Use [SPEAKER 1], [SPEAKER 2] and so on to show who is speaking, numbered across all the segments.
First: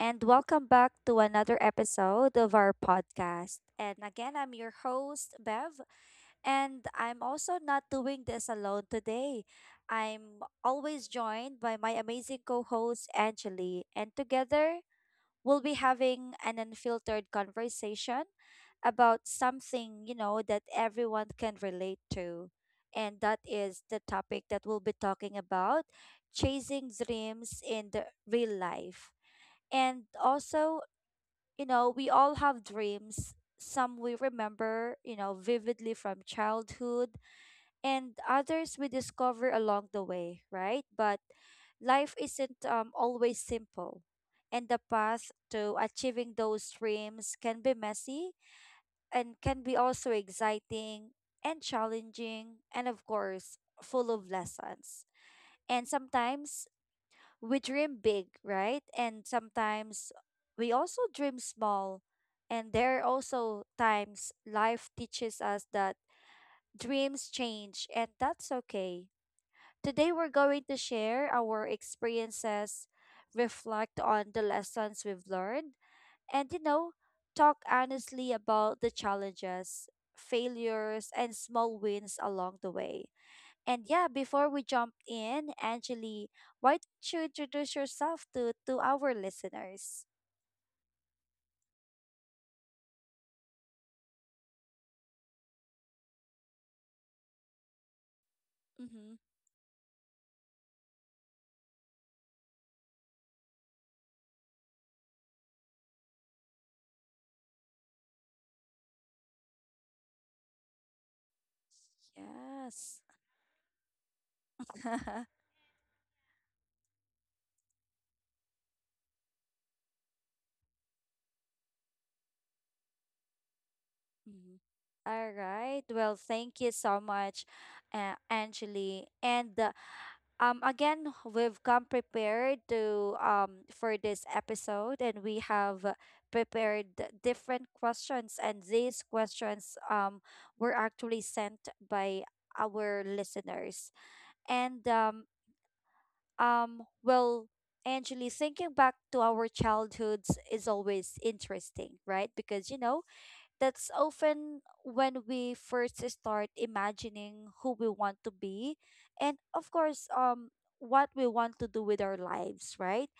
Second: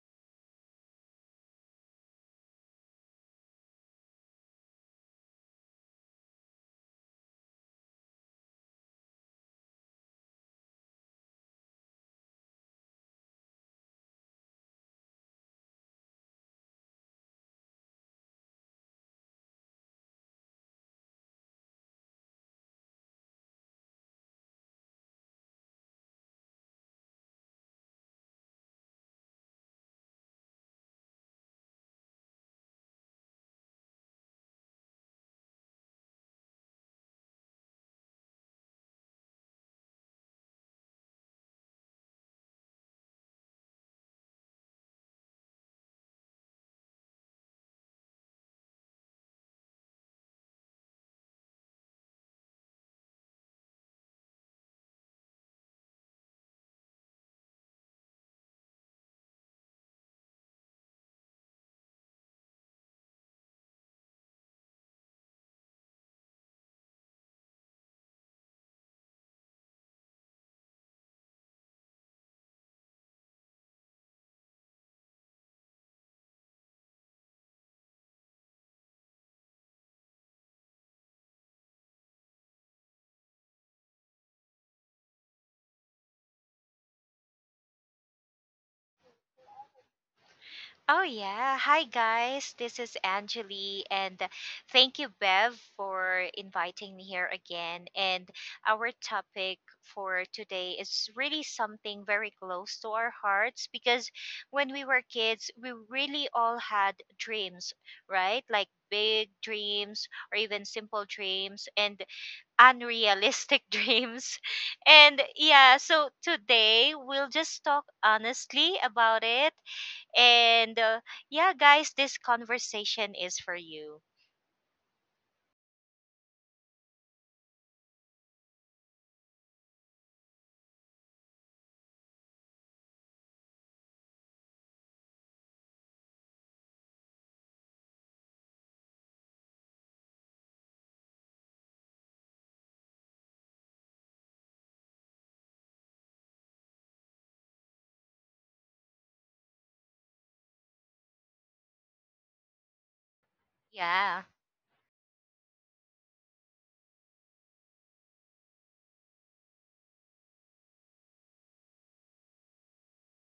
[SPEAKER 1] and welcome back to another episode of our podcast. And again, I'm your host, Bev, and I'm also not doing this alone today. I'm always joined by my amazing co host, Angeli, and together we'll be having an unfiltered conversation about something that everyone can relate to. And that is the topic that we'll be talking about chasing dreams in the real life. And also, we all have dreams. Some we remember, vividly from childhood, and others we discover along the way, right? But life isn't always simple, and the path to achieving those dreams can be messy and can be also exciting and challenging, and of course, full of lessons. And sometimes we dream big, right? And sometimes we also dream small. And there are also times life teaches us that dreams change, and that's okay. Today, we're going to share our experiences, reflect on the lessons we've learned, and talk honestly about the challenges, failures, and small wins along the way. And yeah, before we jump in, Angeli, why don't you introduce yourself to our listeners?
[SPEAKER 2] Oh, yeah. Hi, guys. This is Anjali, and thank you, Bev, for inviting me here again. And our
[SPEAKER 1] Mm-hmm.
[SPEAKER 2] topic for today is really something very close to our hearts because when we were kids, we really all had dreams, right? Like big dreams or even simple dreams and
[SPEAKER 1] Yes.
[SPEAKER 2] unrealistic dreams. And yeah, so today we'll just talk honestly about it and yeah, guys, this conversation is for you.
[SPEAKER 1] Mhm. All right. Well, thank you so much, Angeli. And again, we've come prepared to for this episode, and we have prepared different questions, and these questions were actually sent by our listeners. And well, Angeli, thinking back to our childhoods is always interesting, right? Because that's
[SPEAKER 2] Yeah.
[SPEAKER 1] often when we first start imagining who we want to be, and of course, what we want to do with our lives, right?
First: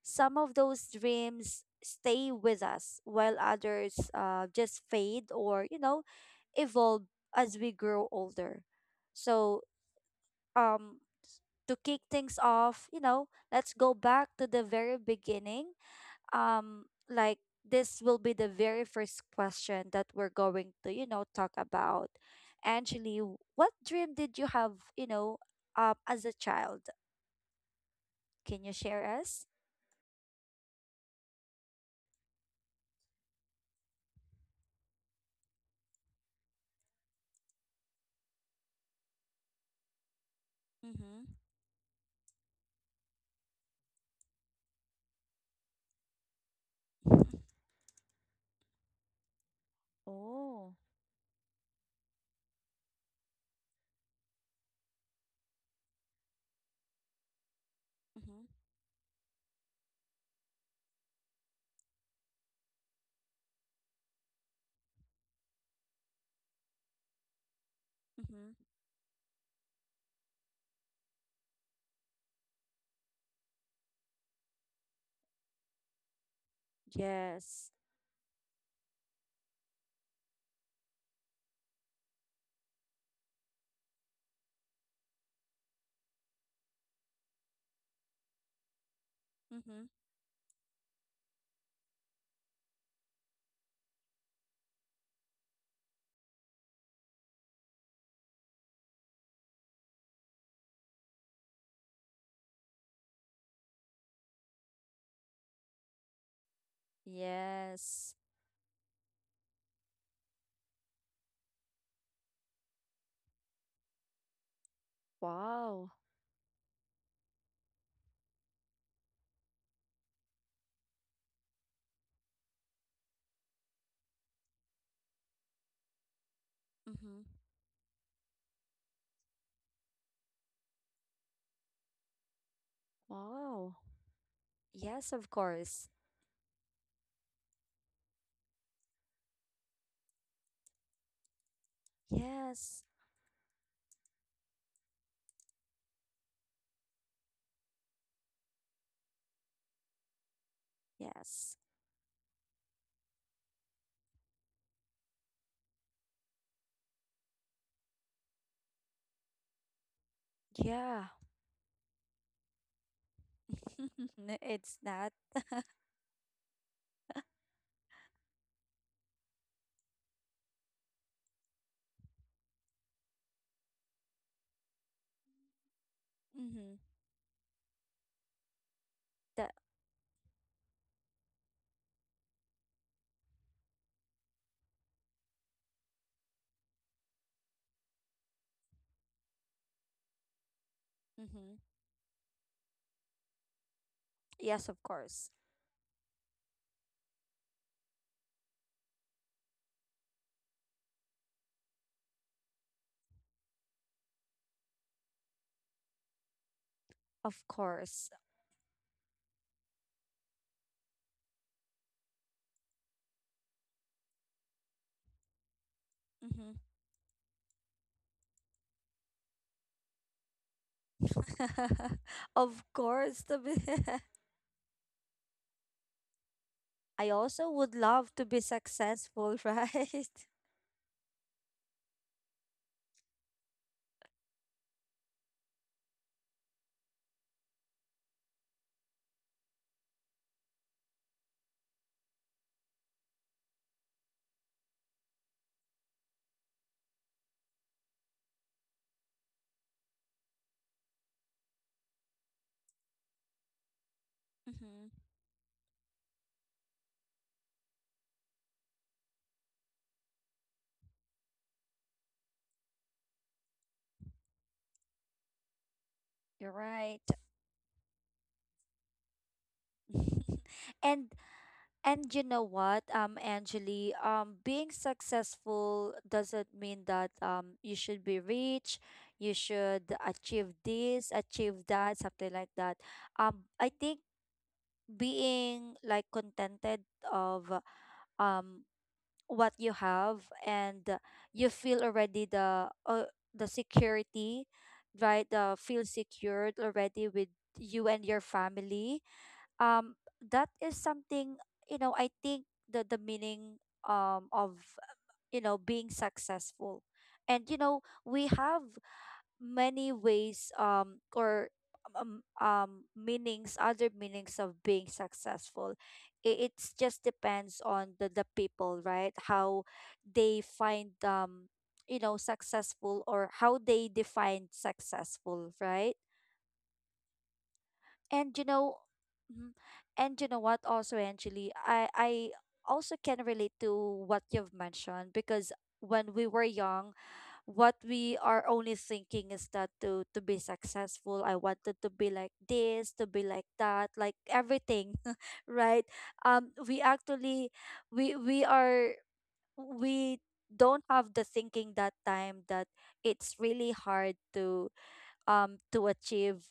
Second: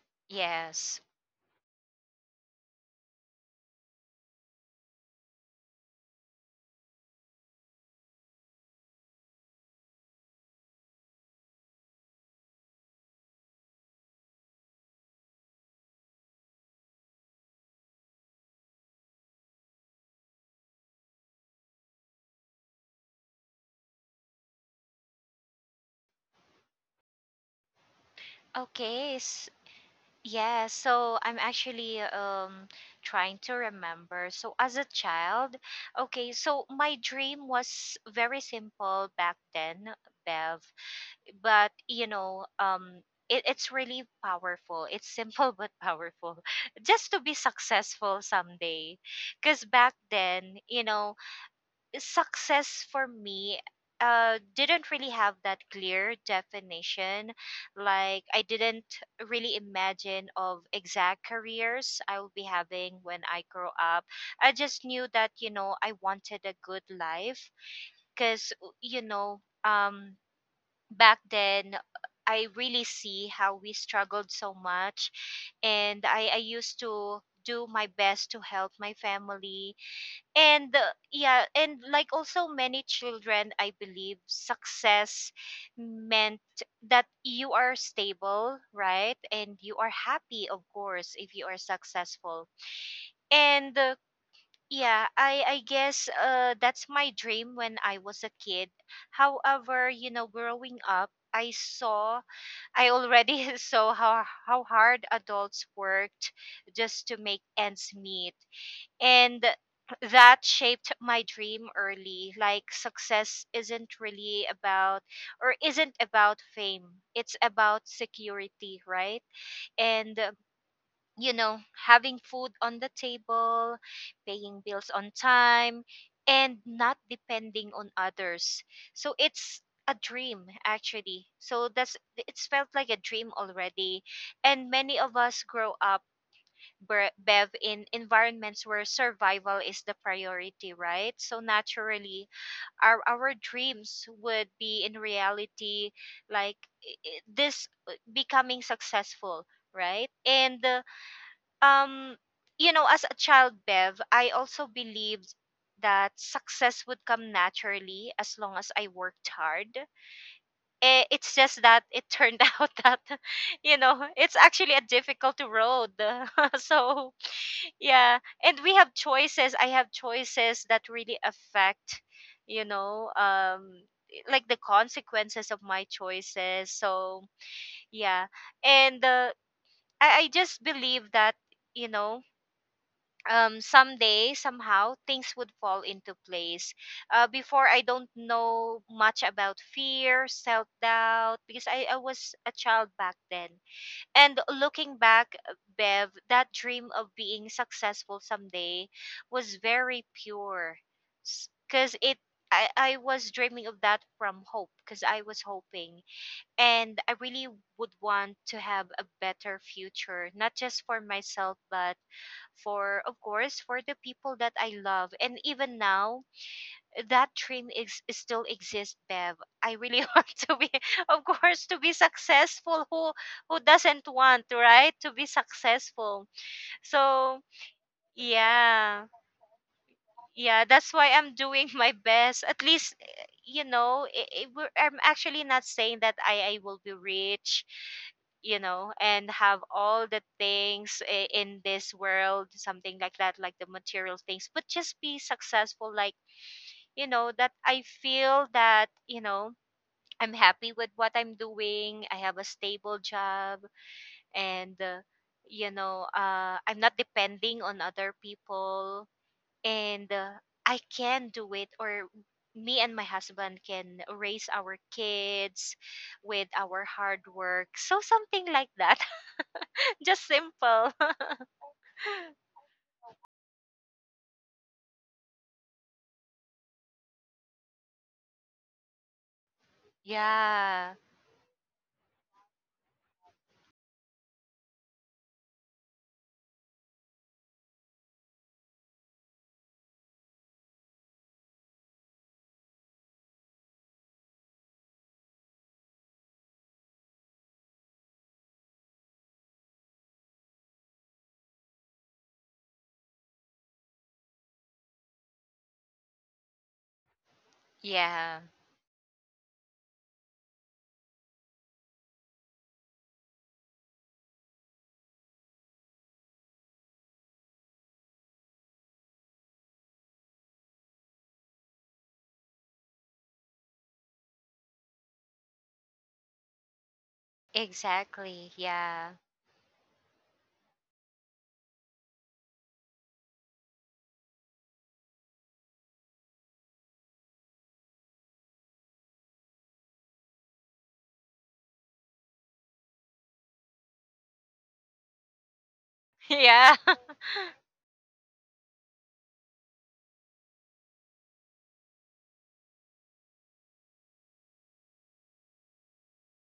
[SPEAKER 1] Some of those
[SPEAKER 2] Yes.
[SPEAKER 1] dreams stay with us while others, just fade or evolve as we grow older. So um to kick things off, let's go back to the very beginning. um like this will be the very first question that we're going to, talk about. Angeli, what dream did you have, as a child? Can you share
[SPEAKER 2] Okay. s-
[SPEAKER 1] us?
[SPEAKER 2] yeah. So I'm actually trying to remember. So as a child, okay. So my dream was very simple back then, Bev.
[SPEAKER 1] Mhm.
[SPEAKER 2] But you know, it's really powerful. It's simple but powerful. Just to be successful someday, because back then, you
[SPEAKER 1] Oh.
[SPEAKER 2] know, success for me didn't really have that clear definition. Like, I
[SPEAKER 1] Mhm.
[SPEAKER 2] didn't really imagine of exact careers I will be having when I grow up. I just knew that, you know, I wanted a good life because,
[SPEAKER 1] Mhm.
[SPEAKER 2] you know, back then I really see how we struggled so much, and I used to do my
[SPEAKER 1] Yes.
[SPEAKER 2] best to help my family. And yeah, and like also many children I believe success meant that you are stable, right? And you are
[SPEAKER 1] Mhm.
[SPEAKER 2] happy, of course, if you are successful. And yeah, I guess that's my dream when I was a kid. However, you know, growing up, I saw, I already saw how hard adults worked just to make ends
[SPEAKER 1] Yes.
[SPEAKER 2] meet, and that shaped my dream early. Like, success isn't really about, or isn't
[SPEAKER 1] Wow.
[SPEAKER 2] about fame, it's about security, right? And You know, having food on the table, paying bills on time, and not
[SPEAKER 1] Mhm.
[SPEAKER 2] depending on others. So it's a dream, actually. So that's, it's felt like a dream
[SPEAKER 1] Wow.
[SPEAKER 2] already. And many of
[SPEAKER 1] Yes, of
[SPEAKER 2] us grow
[SPEAKER 1] course.
[SPEAKER 2] up, Bev, in environments where survival is the priority, right? So naturally,
[SPEAKER 1] Yes.
[SPEAKER 2] our dreams would be in reality, like, I- this becoming successful, right? And
[SPEAKER 1] Yes.
[SPEAKER 2] um, you know, as a child, Bev, I also believed that success would come naturally as long as I worked hard.
[SPEAKER 1] Yeah.
[SPEAKER 2] It's just that it turned out that, you know, it's actually
[SPEAKER 1] It's
[SPEAKER 2] a
[SPEAKER 1] not.
[SPEAKER 2] difficult road. so yeah, and we have choices. I have choices that really affect, you know, like the consequences of my choices.
[SPEAKER 1] Mhm.
[SPEAKER 2] So, yeah. And
[SPEAKER 1] That.
[SPEAKER 2] I just believe that, you know, someday somehow things would fall into place. Before I don't know much about fear, self-doubt
[SPEAKER 1] Mhm.
[SPEAKER 2] because I was a child back then. And
[SPEAKER 1] Yes, of
[SPEAKER 2] looking
[SPEAKER 1] course.
[SPEAKER 2] back, Bev, that dream of being successful someday was very pure. Because it, I was dreaming of that from hope, because I was hoping. And I
[SPEAKER 1] Of
[SPEAKER 2] really would
[SPEAKER 1] course.
[SPEAKER 2] want to have a better future, not just for myself, but for, of course, for the people that I love. And even now,
[SPEAKER 1] Hmm.
[SPEAKER 2] that train is, still exists, Bev. I really want to be, of course, to be
[SPEAKER 1] Of
[SPEAKER 2] successful.
[SPEAKER 1] course to be.
[SPEAKER 2] Who doesn't want, right? To be successful.
[SPEAKER 1] I
[SPEAKER 2] So
[SPEAKER 1] also would love to be
[SPEAKER 2] yeah,
[SPEAKER 1] successful, right?
[SPEAKER 2] yeah. That's why I'm doing my best. At least, you know, we're, I'm actually not saying that I will be rich, you know, and have all the things in this world, something like that, like the material things. But just be successful, like, you know, that I feel that, you know, I'm happy with what I'm doing. I have a stable job, and
[SPEAKER 1] Hmm.
[SPEAKER 2] uh, you know, I'm not depending on other people. And I can do it, or me and my husband can raise our kids with
[SPEAKER 1] You're
[SPEAKER 2] our
[SPEAKER 1] right.
[SPEAKER 2] hard work, so something like that. Just simple.
[SPEAKER 1] and and you know what, Angeli, being successful doesn't mean that you should be rich, you should achieve
[SPEAKER 2] Yeah.
[SPEAKER 1] this, achieve that, something like that. I think being like contented of um what you have, and you feel already the, the security, right? The feel secured already with you and your family, um that is something. I think the meaning, of, being successful. And we
[SPEAKER 2] Yeah,
[SPEAKER 1] have many ways, or um, um meanings, other meanings of being successful. It's just depends on the people, right? How they find, successful, or how they define successful, right? and you
[SPEAKER 2] exactly,
[SPEAKER 1] know
[SPEAKER 2] yeah.
[SPEAKER 1] Mhm. And you know what, also actually I also can relate to what you've mentioned, because when we were young, what we are only thinking is that to be successful, I wanted to be like this, to be like that, like everything. Right?
[SPEAKER 2] Yeah.
[SPEAKER 1] We actually, we we are we don't have the thinking that time that it's really hard to, to achieve,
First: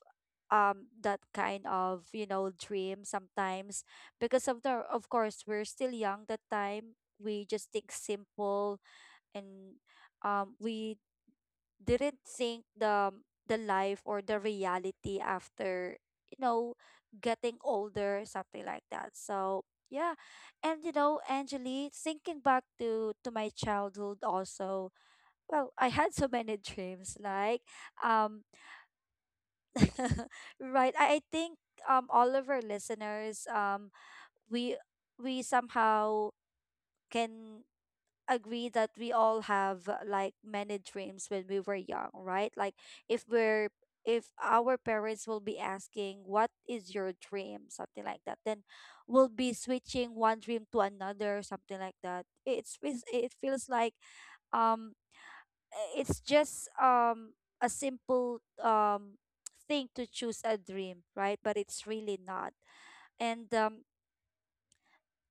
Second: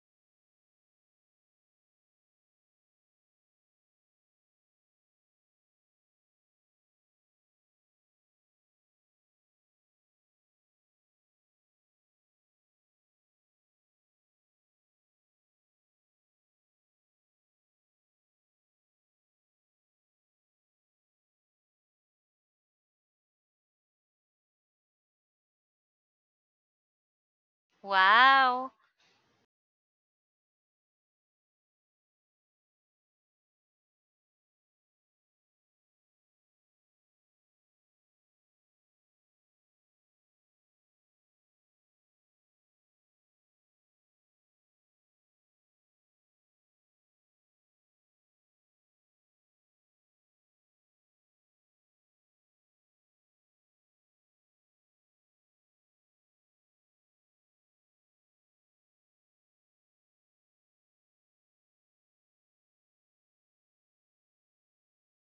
[SPEAKER 1] that kind of, dream sometimes, because of the, of course, we're still young that time, we just think simple. And we didn't think the life or the reality after, you know getting older, something like that. So yeah. And Angeli, thinking back to my childhood also. Well, I had so many dreams, like, um
[SPEAKER 2] Wow.
[SPEAKER 1] right? I think, all of our listeners, we we somehow can agree that we all have, like, many dreams when we were young, right? Like, if we're, if our parents will be asking, what is your dream, something like that, then we'll be switching one dream to another, something like that. It feels like, um it's just, a simple, thing to choose a dream, right? But it's really not. And um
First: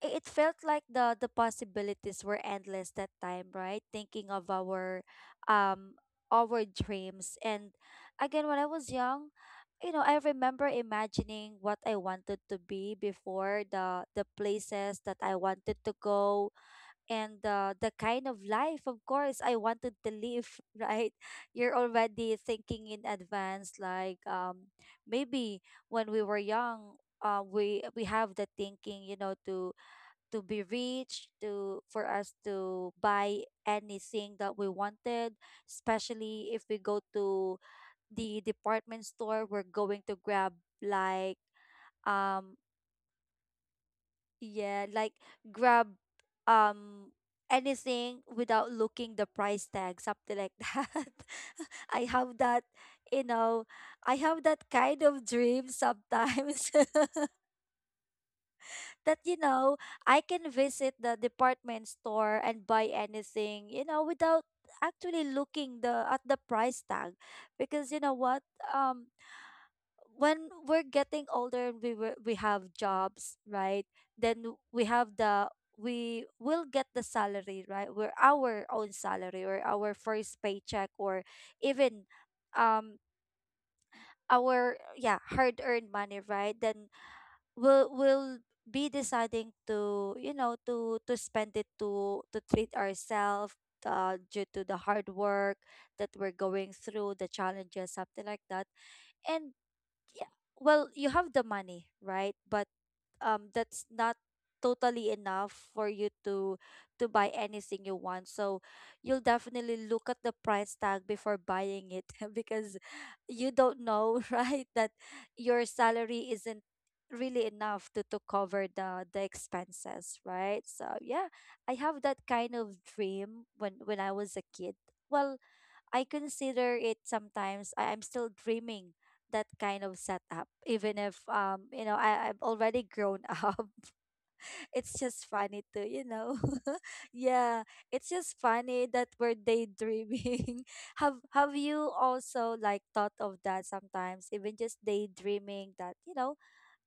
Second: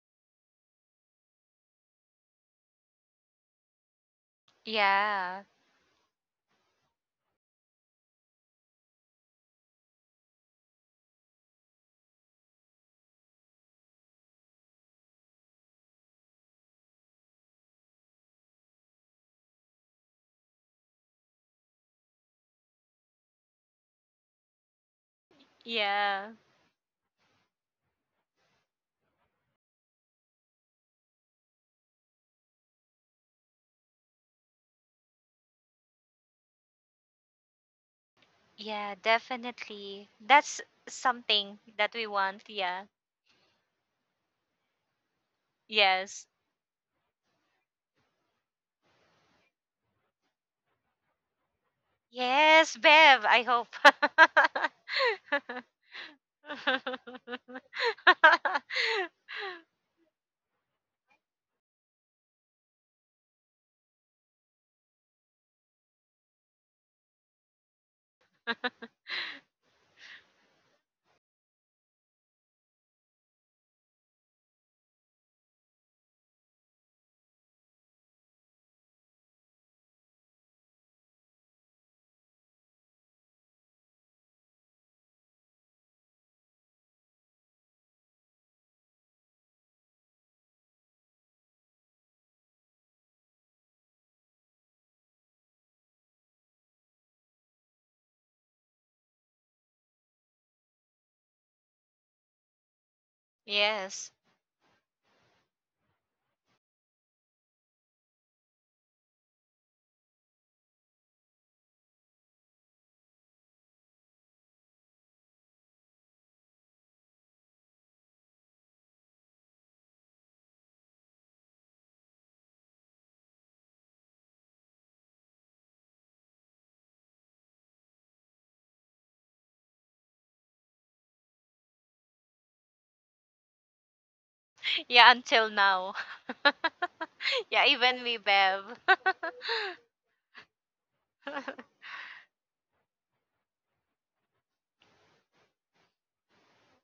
[SPEAKER 1] i- it felt like the possibilities were endless that time, right? Thinking of our,
[SPEAKER 2] Yeah.
[SPEAKER 1] um our dreams. And again, when I was young, I remember imagining what I wanted to be before, the places that I wanted to go, and the kind of life, of course, I wanted to live. Right? You're already thinking in advance, like, maybe
[SPEAKER 2] Yeah.
[SPEAKER 1] when we were young, we have the thinking, to be rich, to, for us to buy anything that we wanted, especially if we go to the
[SPEAKER 2] Yeah,
[SPEAKER 1] department store, we're
[SPEAKER 2] definitely.
[SPEAKER 1] going to
[SPEAKER 2] That's
[SPEAKER 1] grab,
[SPEAKER 2] something
[SPEAKER 1] like,
[SPEAKER 2] that we want. Yeah.
[SPEAKER 1] um yeah like grab
[SPEAKER 2] Yes.
[SPEAKER 1] um anything without looking the price tag, something like that. i
[SPEAKER 2] Yes,
[SPEAKER 1] have that
[SPEAKER 2] Bev, I
[SPEAKER 1] you
[SPEAKER 2] hope.
[SPEAKER 1] know I have that kind of dream sometimes. That, I can visit the department store and buy anything, without actually looking the at the price tag. Because, you know what um when we're getting older and we have jobs, right? Then we have the we will get the salary, right? We're our own salary, or our first paycheck, or even, um our, yeah, hard earned money, right? Then will be deciding to, to spend it, to treat ourselves, due to the hard work that we're going through, the challenges, something like that. And yeah. Well, you have the money, right? But that's
[SPEAKER 2] Yes.
[SPEAKER 1] not totally enough for you to buy anything you want. So you'll definitely look at the price tag before buying it. Because you don't know, right, that your salary isn't really enough to cover the expenses, right? So yeah. I have that kind of dream when I was a kid. Well, I consider it sometimes, I'm still dreaming that kind of setup, even if, I'm already grown up. It's
[SPEAKER 2] Yeah,
[SPEAKER 1] just
[SPEAKER 2] until
[SPEAKER 1] funny to,
[SPEAKER 2] now.
[SPEAKER 1] you know. Yeah.
[SPEAKER 2] Yeah, even
[SPEAKER 1] It's
[SPEAKER 2] me,
[SPEAKER 1] just
[SPEAKER 2] Bev.
[SPEAKER 1] funny that we're daydreaming. Have you also, like, thought of that sometimes? Even just daydreaming that,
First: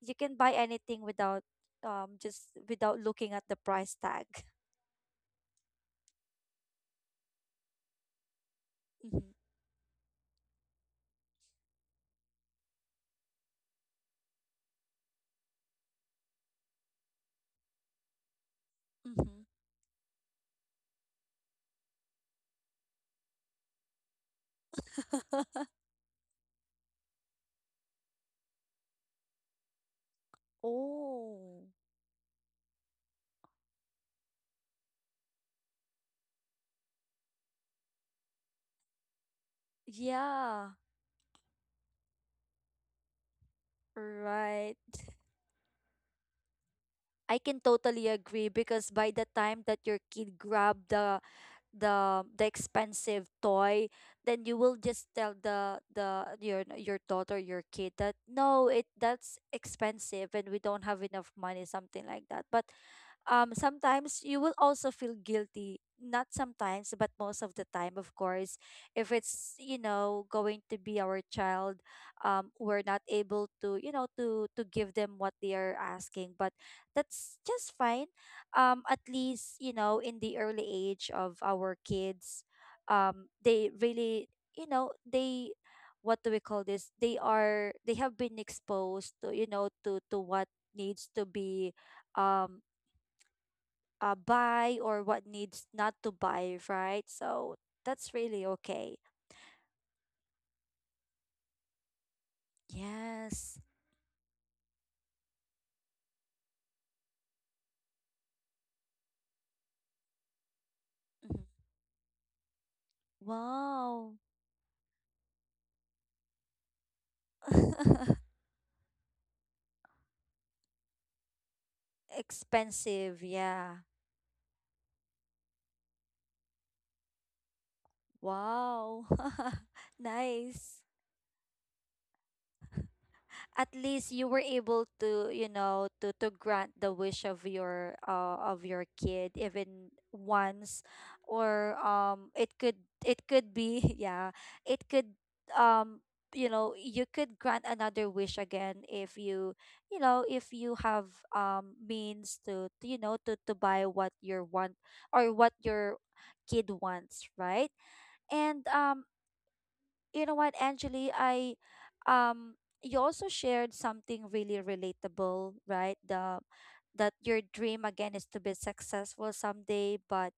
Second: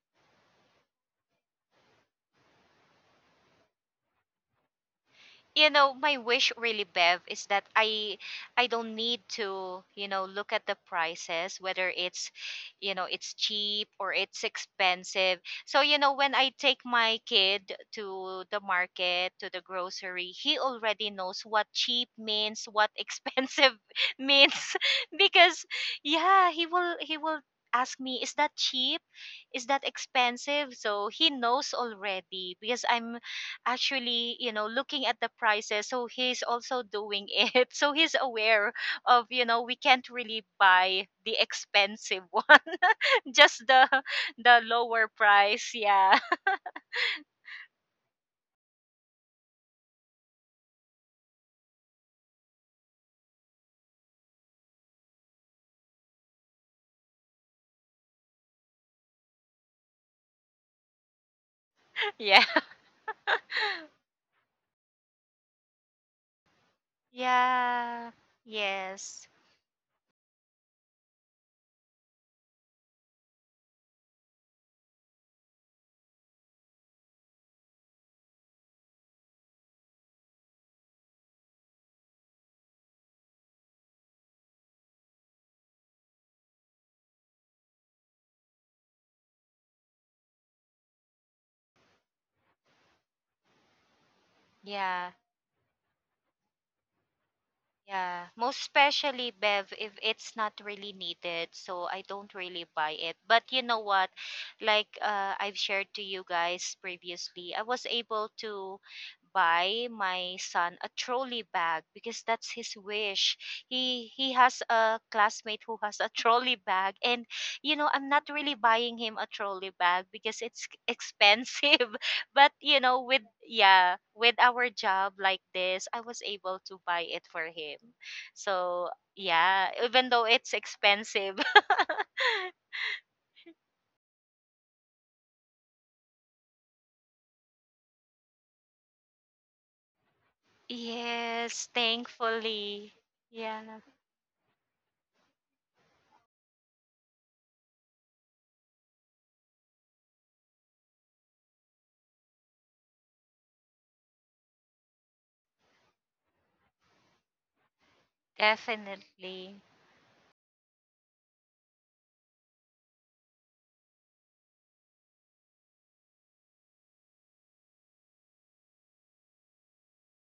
[SPEAKER 1] you can buy anything without, just without looking at the price tag.
[SPEAKER 2] You know, my wish really, Bev, is that I don't need to, you know, look at the prices, whether it's, you know, it's cheap or it's expensive. So, you know, when I take my kid to the market,
[SPEAKER 1] Mm-hmm.
[SPEAKER 2] to the grocery, he already knows what cheap means, what expensive means.
[SPEAKER 1] Mm-hmm.
[SPEAKER 2] Because yeah, he will ask me, is that cheap, is that expensive? So he
[SPEAKER 1] Oh.
[SPEAKER 2] knows already, because I'm actually, you know, looking at the prices, so he's also doing it. So he's aware of, you know, we can't really
[SPEAKER 1] Yeah.
[SPEAKER 2] buy the expensive one, just the
[SPEAKER 1] Right.
[SPEAKER 2] lower price. Yeah.
[SPEAKER 1] I can totally agree, because by the time that your kid grab the expensive toy, then you will just tell the your daughter, your kid that no, it that's expensive and we don't have enough money, something like that.
[SPEAKER 2] Yeah.
[SPEAKER 1] But sometimes you will also feel guilty, not sometimes but most of the time, of
[SPEAKER 2] Yeah.
[SPEAKER 1] course. If
[SPEAKER 2] Yes.
[SPEAKER 1] it's, going to be our child, we're not able to, to give them what they are asking, but that's just fine. At least, in the early age of our kids, they really, you know they what do we call this, they have been exposed to, to what needs to be, um buy, or
[SPEAKER 2] Yeah.
[SPEAKER 1] what needs not to buy, right? So that's
[SPEAKER 2] Yeah,
[SPEAKER 1] really
[SPEAKER 2] most
[SPEAKER 1] okay.
[SPEAKER 2] especially, Bev, if it's not really needed. So I don't really buy it. But
[SPEAKER 1] Yes.
[SPEAKER 2] you know what? Like, I've shared to you guys previously, I was able to buy my son a
[SPEAKER 1] Mhm.
[SPEAKER 2] trolley bag because that's his wish.
[SPEAKER 1] Wow.
[SPEAKER 2] He has a classmate who has a trolley bag, and you know, I'm not really buying him a trolley bag because it's expensive. But you know,
[SPEAKER 1] Expensive.
[SPEAKER 2] with,
[SPEAKER 1] Yeah.
[SPEAKER 2] yeah, with our job like this, I was able to buy it for him. So
[SPEAKER 1] Wow.
[SPEAKER 2] yeah, even though it's
[SPEAKER 1] Nice.
[SPEAKER 2] expensive.
[SPEAKER 1] At least you were able to, to grant the wish of your, of your kid, even once.
[SPEAKER 2] Yes,
[SPEAKER 1] Or it could,
[SPEAKER 2] thankfully.
[SPEAKER 1] it could
[SPEAKER 2] Yeah,
[SPEAKER 1] be. Yeah, it could, um you could grant another wish again if you, you know if you have means to to buy what your want, or what your kid wants, right? And,
[SPEAKER 2] definitely.
[SPEAKER 1] you know what, Angeli, I um you also shared something really relatable, right? The that your dream, again, is to be successful someday. But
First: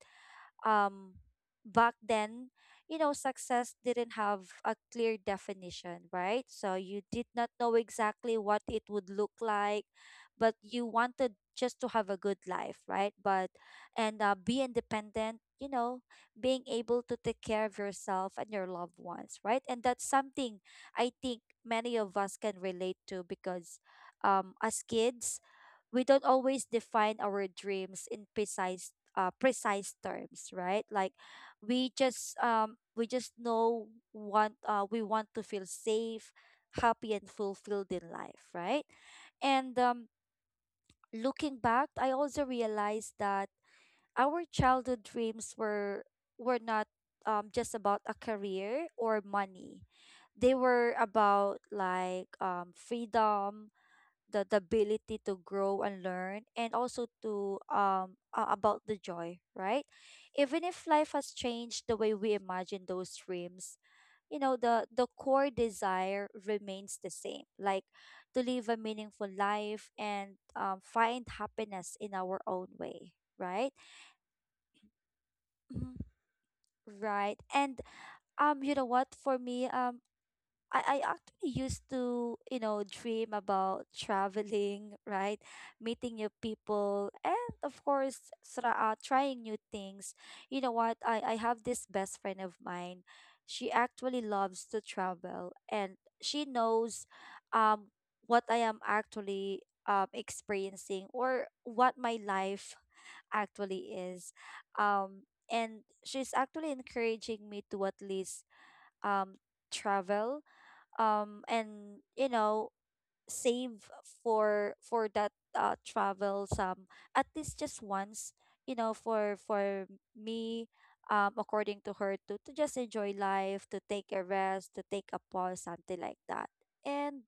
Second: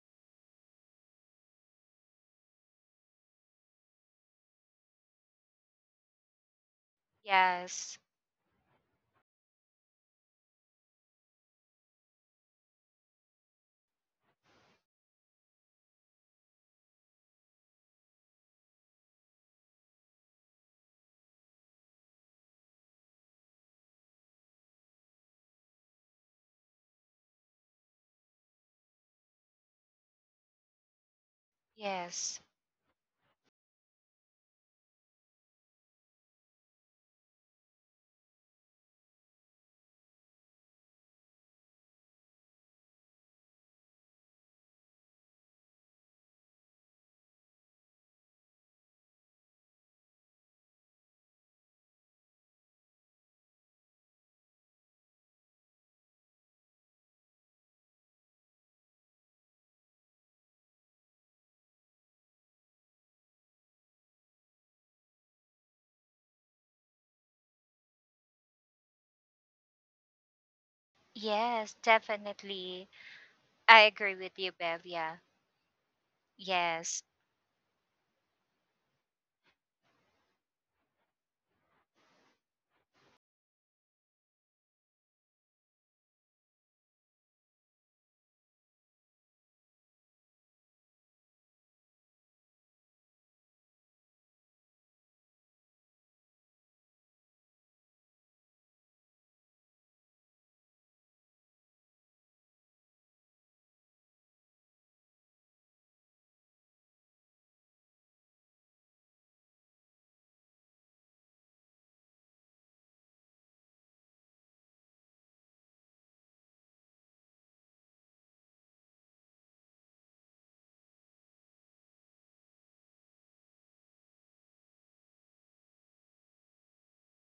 [SPEAKER 1] um back then, success didn't have a clear definition, right? So you did not know
[SPEAKER 2] Yes.
[SPEAKER 1] exactly what it would look like. But you wanted just to have a good life, right? But and uh, be independent, being able to take care of yourself and your loved ones, right? And that's something I think many of us can relate to, because as kids, we don't always define our dreams in precise, precise terms, right? Like,
[SPEAKER 2] Yes.
[SPEAKER 1] we just know want we want to feel safe, happy and fulfilled in life, right? And looking back, I also realized that our childhood dreams were not, just about a career or money. They were about like freedom, the ability to grow and learn and also to about the joy, right? Even if life has changed the way we imagine those dreams, the core desire remains the same, like to live a meaningful life and
[SPEAKER 2] Yes,
[SPEAKER 1] find happiness
[SPEAKER 2] definitely.
[SPEAKER 1] in our own
[SPEAKER 2] I
[SPEAKER 1] way,
[SPEAKER 2] agree with you,
[SPEAKER 1] right.
[SPEAKER 2] Bev. Yeah. Yes.
[SPEAKER 1] Mhm. Right. And what for me, I actually used to, dream about traveling, right? Meeting new people and of course trying new things. You know what? I have this best friend of mine. She actually loves to travel and she knows um what I am actually experiencing, or what my life actually is. Um and she's actually encouraging me to at least um travel, and save for that travel some, at least just once, for me, according to her, to just enjoy life, to take a rest, to take a pause, something like that. And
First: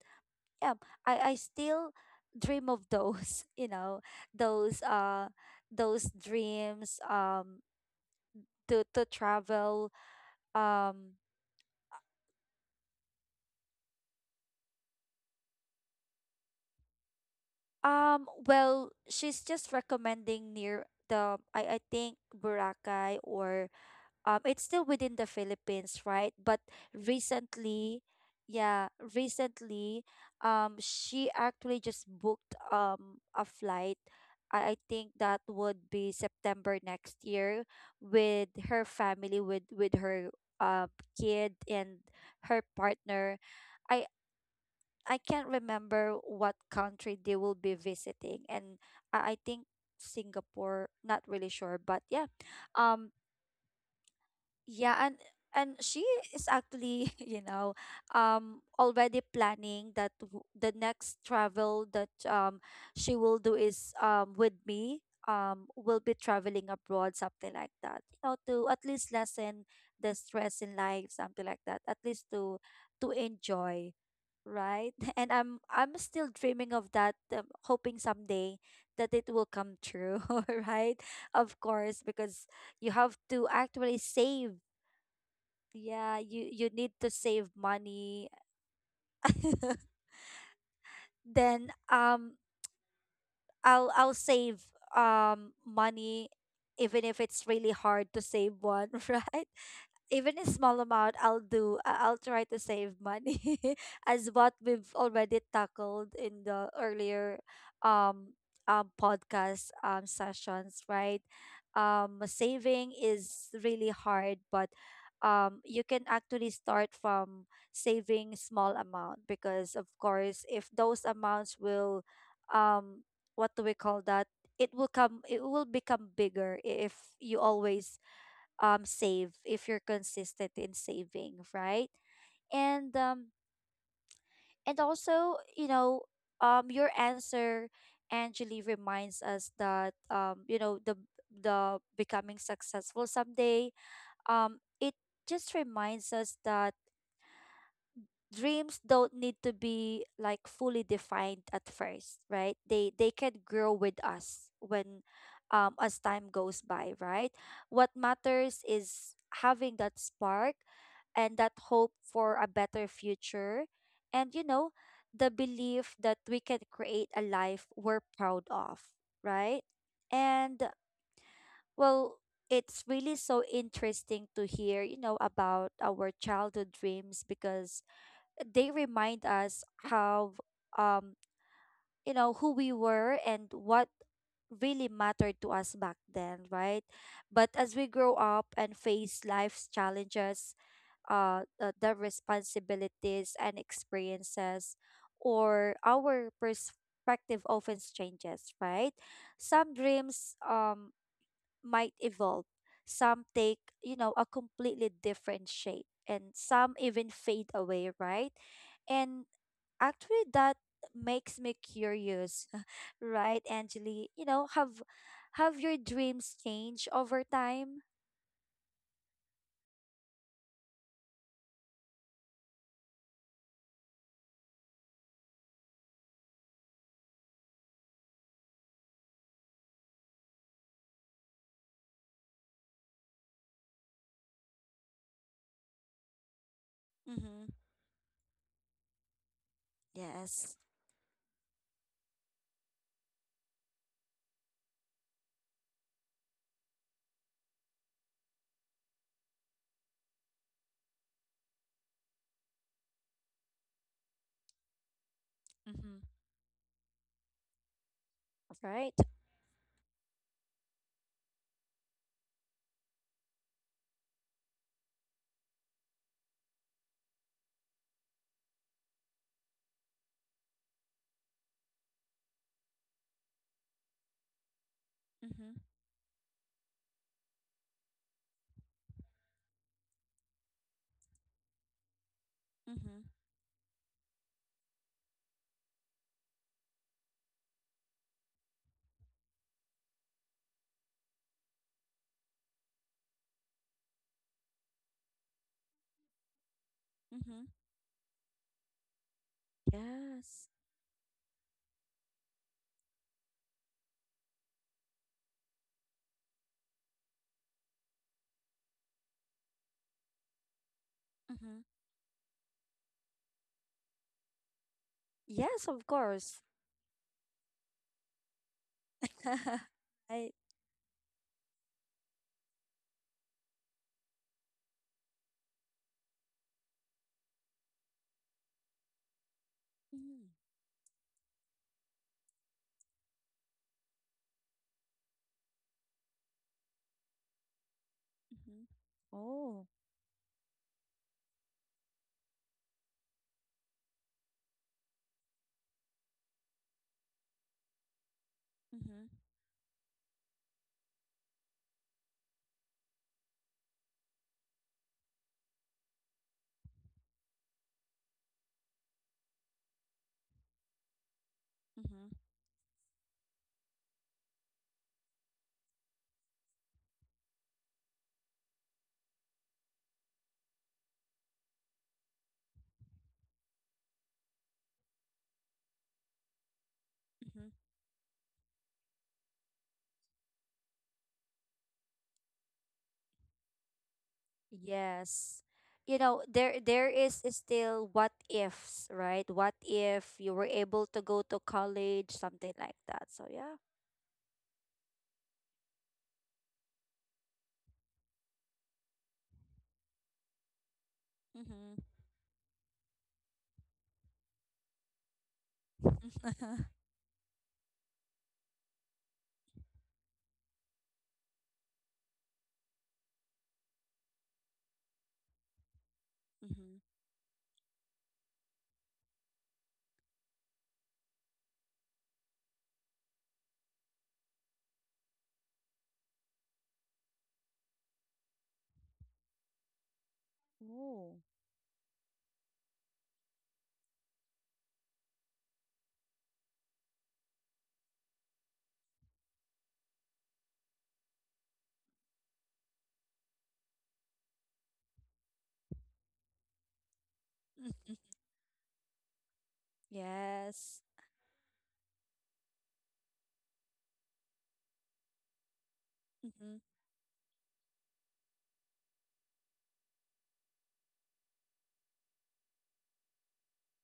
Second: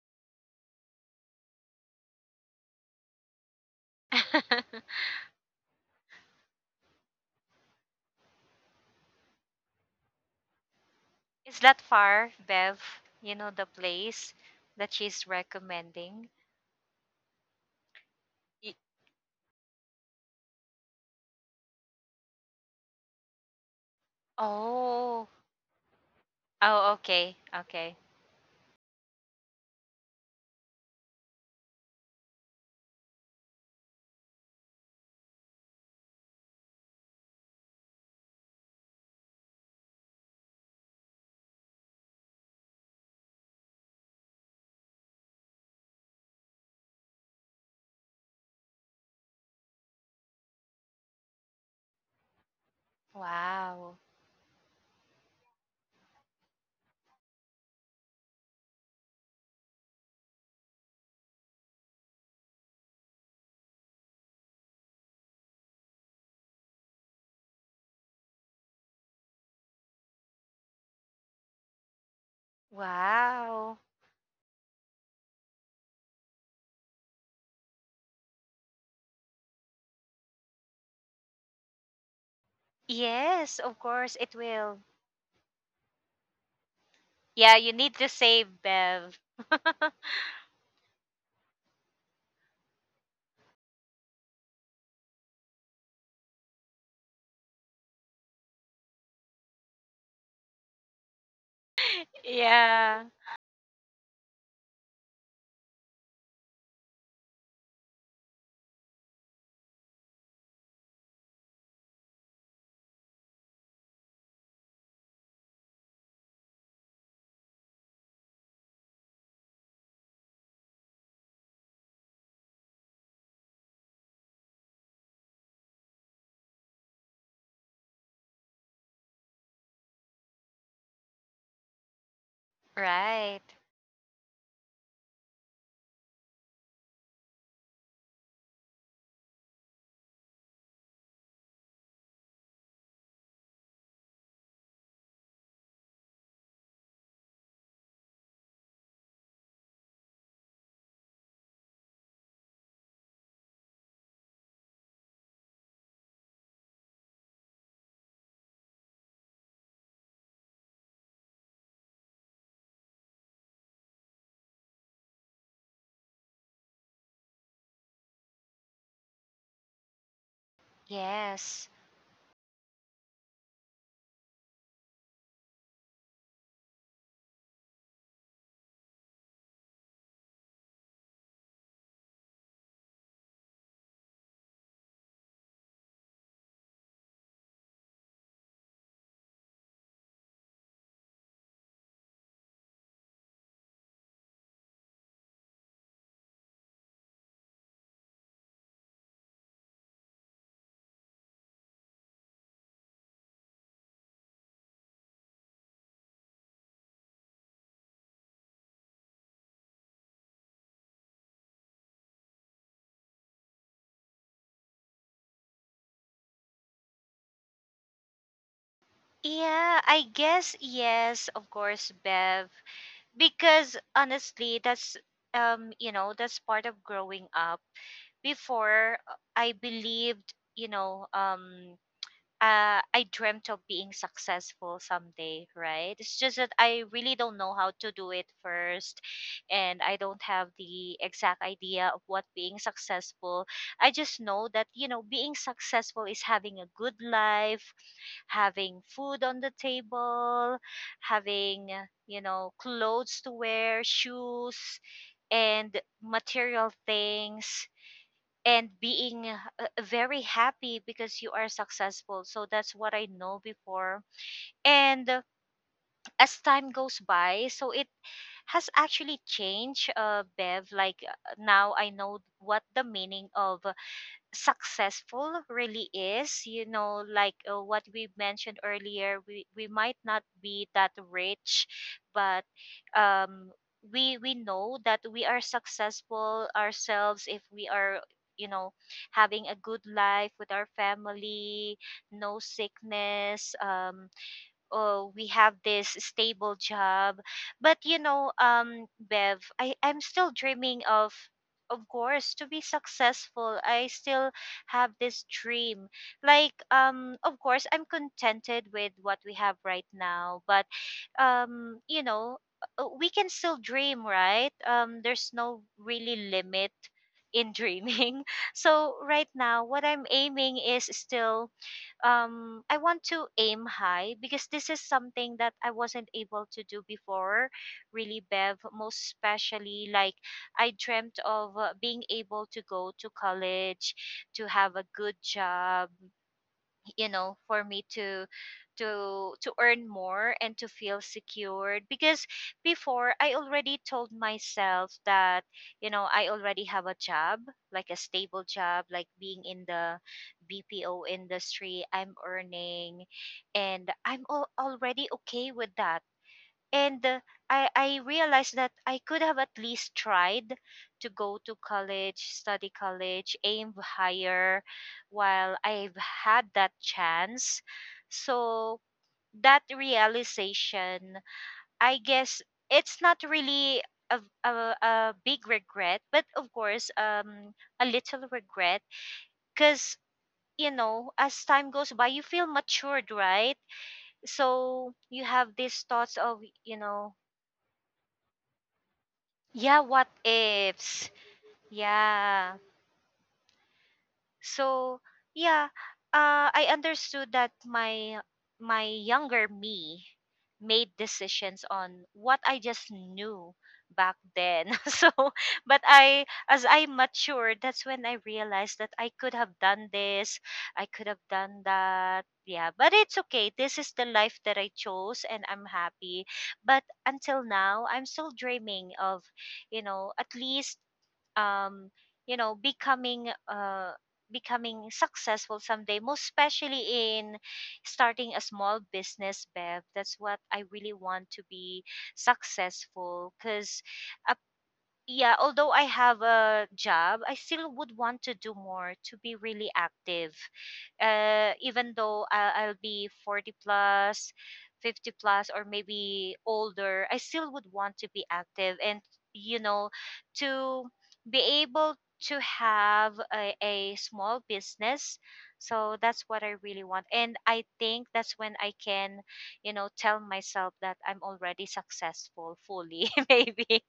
[SPEAKER 1] Yeah, I still dream of those, you know, those uh those dreams, to travel, um
[SPEAKER 2] Is that far, Bev? You know, the place that she's recommending.
[SPEAKER 1] um,
[SPEAKER 2] Y-
[SPEAKER 1] well, she's just recommending near the, I think, Boracay, or it's still within the
[SPEAKER 2] oh.
[SPEAKER 1] Philippines, right? But
[SPEAKER 2] Oh, okay. Okay.
[SPEAKER 1] recently, yeah, recently, she actually just booked a flight. I think that would be September next year with her family, with her kid and her partner. I I can't remember what country they will be visiting, and I think Singapore. Not really sure, but yeah, um,
[SPEAKER 2] Wow.
[SPEAKER 1] yeah, and she is actually, you know, already planning that the next travel that she will do is with me, will be traveling abroad, something like that. You know, to at least lessen the stress in life, something like that. At least to
[SPEAKER 2] Wow.
[SPEAKER 1] enjoy, right? And I'm still dreaming of that, hoping someday that it will come true, right? Of course,
[SPEAKER 2] Yes,
[SPEAKER 1] because
[SPEAKER 2] of course
[SPEAKER 1] you
[SPEAKER 2] it
[SPEAKER 1] have
[SPEAKER 2] will.
[SPEAKER 1] to actually save. Yeah,
[SPEAKER 2] Yeah, you
[SPEAKER 1] you
[SPEAKER 2] need
[SPEAKER 1] you
[SPEAKER 2] to
[SPEAKER 1] need to
[SPEAKER 2] save,
[SPEAKER 1] save
[SPEAKER 2] Bev.
[SPEAKER 1] money. Then I'll save money, even if it's really hard to save one, right? Even a small amount, I'll
[SPEAKER 2] Yeah.
[SPEAKER 1] try to save money, as what we've already tackled in the earlier um podcast sessions, right? Saving is really hard, but you can actually start from saving small amount, because of course, if those amounts will um what do we call that, it will become bigger if you always save, if you're consistent in saving, right? And um
[SPEAKER 2] Right.
[SPEAKER 1] and also, you know, your answer, Angeli, reminds us that you know, the becoming successful someday, it just reminds us that dreams don't need to be like fully defined at first, right? They can grow with us when, as time goes by, right? What matters is having that spark and that hope for a better future, and you know, the belief that we can create a life we're proud of, right? And
[SPEAKER 2] Yes.
[SPEAKER 1] well, it's really so interesting to hear, you know, about our childhood dreams, because they remind us how, um you know, who we were and what really mattered to us back then, right? But as we grow up and face life's challenges, the, responsibilities and experiences, or our perspective often changes, right? Some dreams might evolve, some take, you know, a completely different shape, and some even fade away, right? and Actually, that makes me curious, right, Angeli? Have your dreams changed over time?
[SPEAKER 2] Yeah, I guess yes, of course, Bev. Because honestly, that's you know, that's part of growing up. Before, I believed, you know, I dreamt of being successful someday, right? It's just that I really don't
[SPEAKER 1] Mm-hmm.
[SPEAKER 2] know how to do it first, and I don't have
[SPEAKER 1] Yes.
[SPEAKER 2] the exact idea of what being successful. I just know that, you know, being successful is having a good life, having food on the table, having, you know, clothes to wear, shoes, and
[SPEAKER 1] Mm-hmm.
[SPEAKER 2] material things, and
[SPEAKER 1] Right.
[SPEAKER 2] being, very happy because you are successful. So that's what I know before. And as time goes by, so it has actually changed, Bev. Like, now I know what the meaning of, successful
[SPEAKER 1] Mm-hmm.
[SPEAKER 2] really is. You know, like, what we mentioned earlier, we might not be that rich, but
[SPEAKER 1] Mm-hmm.
[SPEAKER 2] um we know that we are successful ourselves if we are, you know, having a good life with our family, no sickness, oh we have this stable job.
[SPEAKER 1] Mm-hmm.
[SPEAKER 2] But you know, Bev, I, I'm still
[SPEAKER 1] Yes.
[SPEAKER 2] dreaming of course, to be successful. I still have this dream. Like, of course, I'm contented with what we have right now, but
[SPEAKER 1] Mm-hmm.
[SPEAKER 2] you know, we can still dream, right? There's no
[SPEAKER 1] Yes, of
[SPEAKER 2] really
[SPEAKER 1] course.
[SPEAKER 2] limit in dreaming. So right now, what I'm
[SPEAKER 1] I.
[SPEAKER 2] aiming is still, I want to aim high, because this is something that I wasn't able to do before, really, Bev, most especially. Like,
[SPEAKER 1] Mm-hmm.
[SPEAKER 2] I dreamt of, being able to go to college, to have a good job, you know, for me
[SPEAKER 1] Mm-hmm.
[SPEAKER 2] to earn
[SPEAKER 1] Oh.
[SPEAKER 2] more and to feel secured. Because before, I already told myself that, you know, I already have a job, like a stable job, like
[SPEAKER 1] Mm-hmm.
[SPEAKER 2] being in the BPO industry, I'm earning, and I'm already okay with that. And I realized that I could have at least tried to go to
[SPEAKER 1] Mm-hmm.
[SPEAKER 2] college, study college, aim higher while I've had that chance. So that realization, I guess, it's not really a, a big regret, but of course,
[SPEAKER 1] Mm-hmm.
[SPEAKER 2] a little regret. Because, you know, as time goes by, you feel matured, right? So you have
[SPEAKER 1] Yes.
[SPEAKER 2] these thoughts
[SPEAKER 1] You
[SPEAKER 2] of,
[SPEAKER 1] know,
[SPEAKER 2] you
[SPEAKER 1] there there
[SPEAKER 2] know,
[SPEAKER 1] is still what ifs, right? What
[SPEAKER 2] yeah, what
[SPEAKER 1] if you were able
[SPEAKER 2] ifs.
[SPEAKER 1] to go to college,
[SPEAKER 2] Yeah.
[SPEAKER 1] something like that. So yeah.
[SPEAKER 2] So, yeah, I understood that my younger me made decisions
[SPEAKER 1] Mm-hmm.
[SPEAKER 2] on what I just knew back then. So, but I, as I matured, that's when I realized that I could have done this, I could have done that. Yeah, but it's okay. This is the life that I chose and I'm happy.
[SPEAKER 1] Mm-hmm.
[SPEAKER 2] But until now, I'm still dreaming of, you know, at least, um, you know, becoming successful someday, most especially in starting a small business, Bev. That's what I really
[SPEAKER 1] Oh.
[SPEAKER 2] want, to be successful. Because yeah, although I have a job, I still would want to do more to be really active. Even though I'll be 40 plus, 50 plus, or maybe older, I still would want to be active and, you know,
[SPEAKER 1] Yes.
[SPEAKER 2] to be able to have a, small business. So that's what I
[SPEAKER 1] Mm-hmm.
[SPEAKER 2] really want. And I think that's when I can, you know, tell myself that I'm already successful fully, maybe.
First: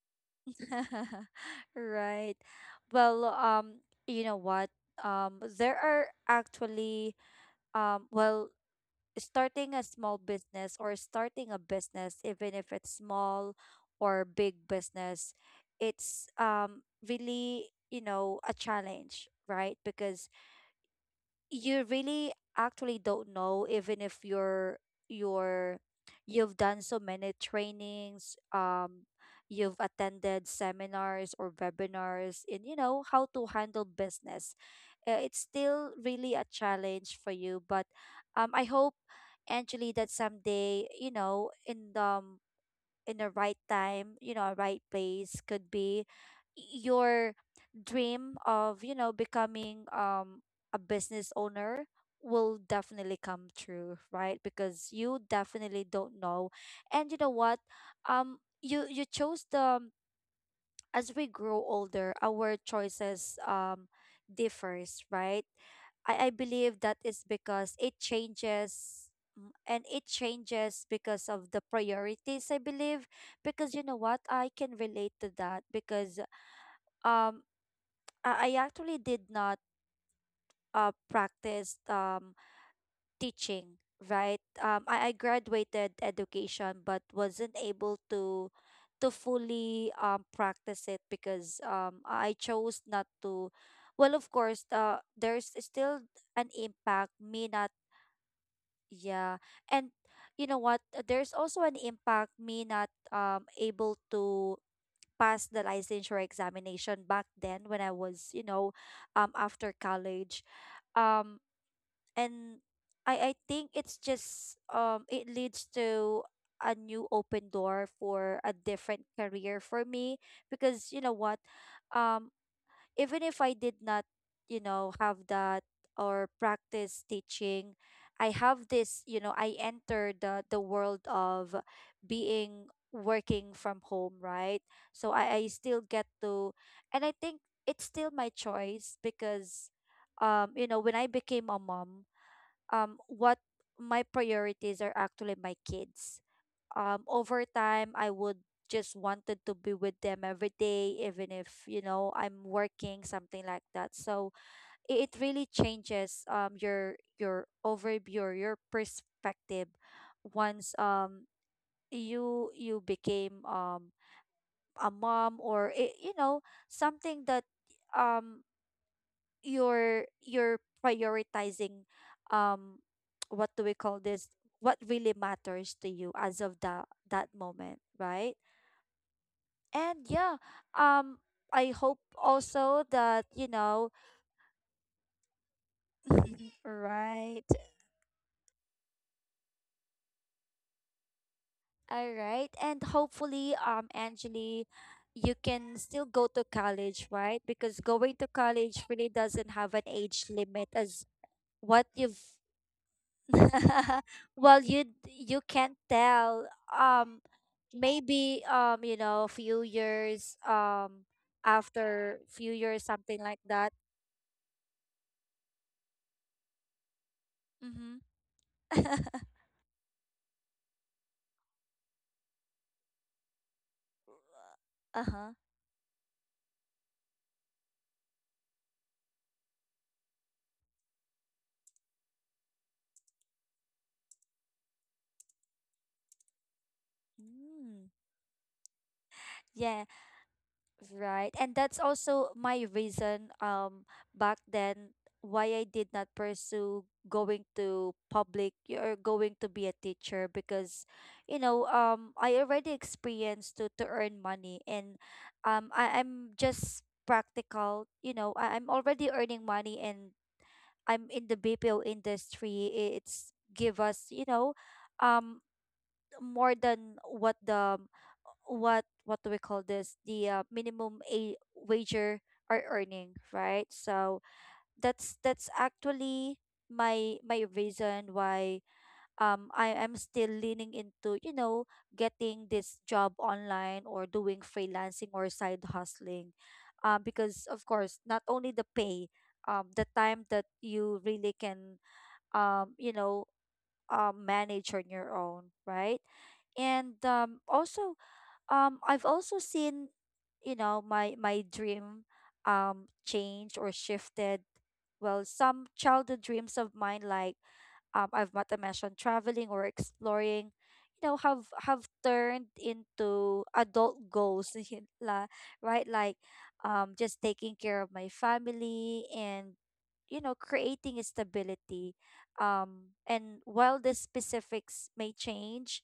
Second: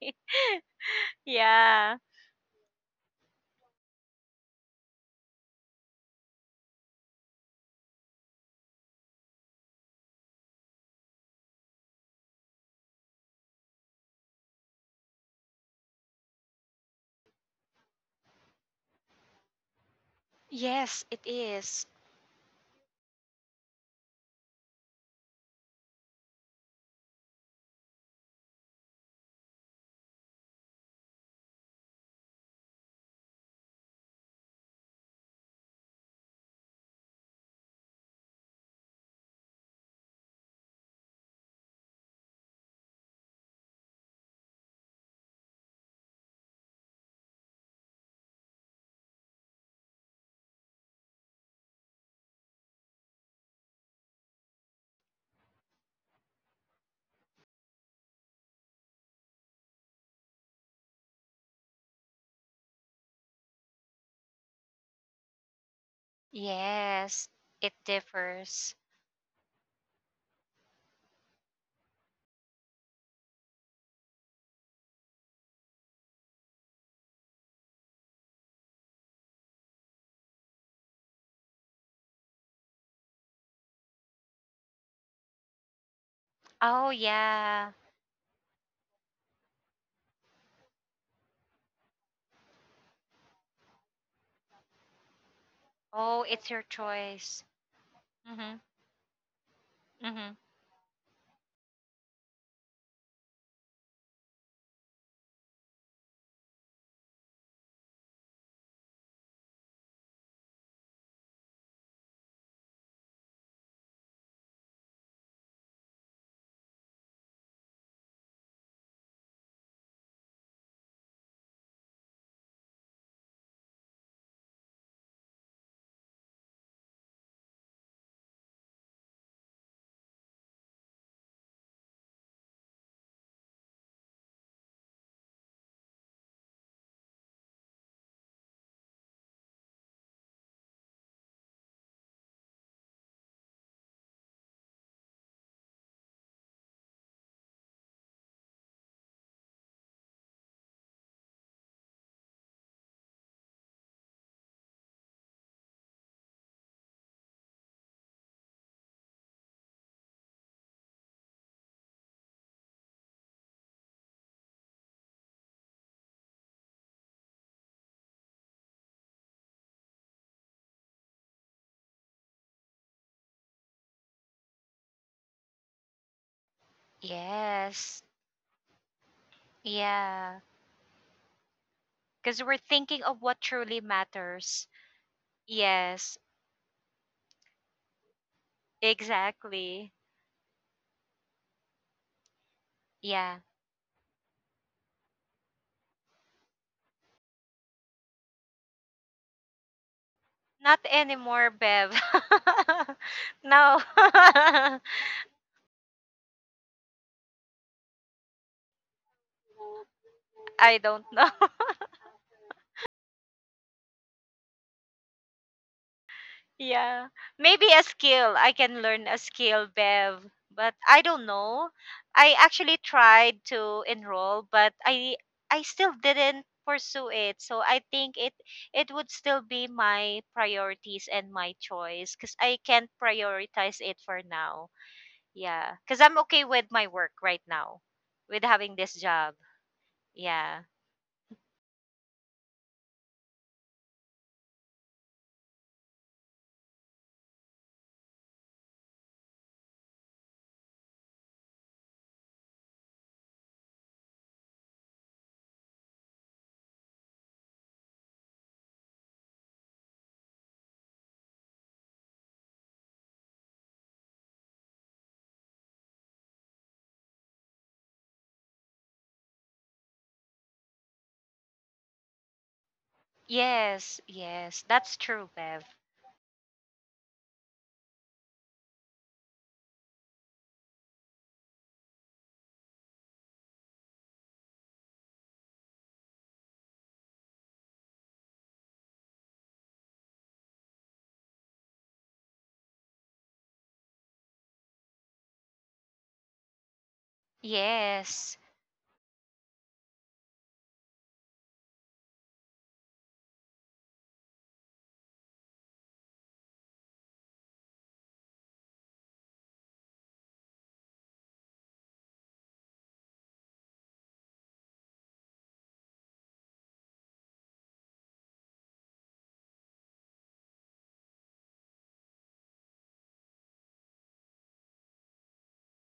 [SPEAKER 2] Yeah.
[SPEAKER 1] Right. Well, you know what? There are actually well, starting a small business or starting a business, even if it's small or big business, it's really, you know, a challenge, right? Because
[SPEAKER 2] Yes, it is.
[SPEAKER 1] you really actually don't know, even if you're you've done so many trainings, you've attended seminars or webinars in, you know, how to handle business, it's still really a challenge for you. But I hope, Angeli, that someday, you know, in the right time, you know, right place could be your dream of, you know, becoming a business owner, will definitely come true, right? Because you definitely don't know. And you know what? You chose the as we grow older, our choices differs, right? I believe that
[SPEAKER 2] Yes,
[SPEAKER 1] is
[SPEAKER 2] it
[SPEAKER 1] because it
[SPEAKER 2] differs.
[SPEAKER 1] changes, mm, and it changes because of the priorities, I believe, because you know what, I can relate to that, because um I actually did not practice teaching, right? I
[SPEAKER 2] Oh,
[SPEAKER 1] graduated
[SPEAKER 2] yeah.
[SPEAKER 1] education, but wasn't able to fully practice it, because I chose not to. Well, of course,
[SPEAKER 2] Oh, it's
[SPEAKER 1] there's
[SPEAKER 2] your
[SPEAKER 1] still
[SPEAKER 2] choice.
[SPEAKER 1] an impact. Me
[SPEAKER 2] Mm-hmm.
[SPEAKER 1] not,
[SPEAKER 2] Mm-hmm.
[SPEAKER 1] yeah, and you know what? There's also an impact. Me not able to pass the licensure examination back then when I was, you know, after college. Um, and I think it's just it leads to a new open door for a different career for me, because you know what, um even if I did not, you know, have that or practice teaching, I have this, you know, I enter the world of being working from home, right? So I still get to, and I think it's still my choice, because you know, when I became a mom, what my priorities are, actually my kids. Over time, I would just wanted to be with them every day, even if, you know, I'm working, something like that. So it really changes your overview or your perspective once you became a mom, or you know, something that um you're prioritizing, um what do we call this, what really matters to you as of that
[SPEAKER 2] Yes.
[SPEAKER 1] moment, right?
[SPEAKER 2] Yeah.
[SPEAKER 1] and Yeah, um I
[SPEAKER 2] Because
[SPEAKER 1] hope
[SPEAKER 2] we're thinking of what
[SPEAKER 1] also
[SPEAKER 2] truly
[SPEAKER 1] that, you know,
[SPEAKER 2] matters. Yes,
[SPEAKER 1] right.
[SPEAKER 2] exactly.
[SPEAKER 1] All right,
[SPEAKER 2] Yeah.
[SPEAKER 1] and hopefully Angeli, you can still go to college, right? Because going to college really doesn't have an age
[SPEAKER 2] Not
[SPEAKER 1] limit as
[SPEAKER 2] anymore, Bev.
[SPEAKER 1] what you've
[SPEAKER 2] No.
[SPEAKER 1] well,
[SPEAKER 2] I
[SPEAKER 1] you can't tell. Maybe you know, few years
[SPEAKER 2] don't know.
[SPEAKER 1] after few years, something like that.
[SPEAKER 2] Yeah. Maybe a
[SPEAKER 1] Mm-hmm.
[SPEAKER 2] skill. I can learn a skill, Bev. But I don't know. I actually tried to enroll, but I
[SPEAKER 1] uh
[SPEAKER 2] I
[SPEAKER 1] huh.
[SPEAKER 2] still didn't pursue it. So I think it would still be my priorities and my choice cuz I can't prioritize it for now. Yeah. Cuz I'm okay with my work right now with
[SPEAKER 1] Mm.
[SPEAKER 2] having this job.
[SPEAKER 1] Yeah.
[SPEAKER 2] Yeah.
[SPEAKER 1] Right. And that's also my reason back then why I did not pursue going to public or going to be a teacher, because you know, I already experienced to earn money, and I'm just practical, you know, I, I'm already earning money, and I'm in the BPO industry. It's give us, you know, um more than what the what do we call this, the minimum a wager are earning, right?
[SPEAKER 2] Yes,
[SPEAKER 1] So
[SPEAKER 2] yes. That's true,
[SPEAKER 1] that's
[SPEAKER 2] Bev.
[SPEAKER 1] actually my reason why I am still leaning into, you know, getting this job online or doing freelancing or side hustling, because of course, not only the pay, the time that you really can you know manage on your own, right? And also,
[SPEAKER 2] Yes.
[SPEAKER 1] I've also seen, you know, my dream change or shifted. Well, some childhood dreams of mine, like, I've what I mentioned, traveling or exploring, you know, have turned into adult goals, you la- right? Like, just taking care of my family and you know, creating a stability. And while the specifics may change,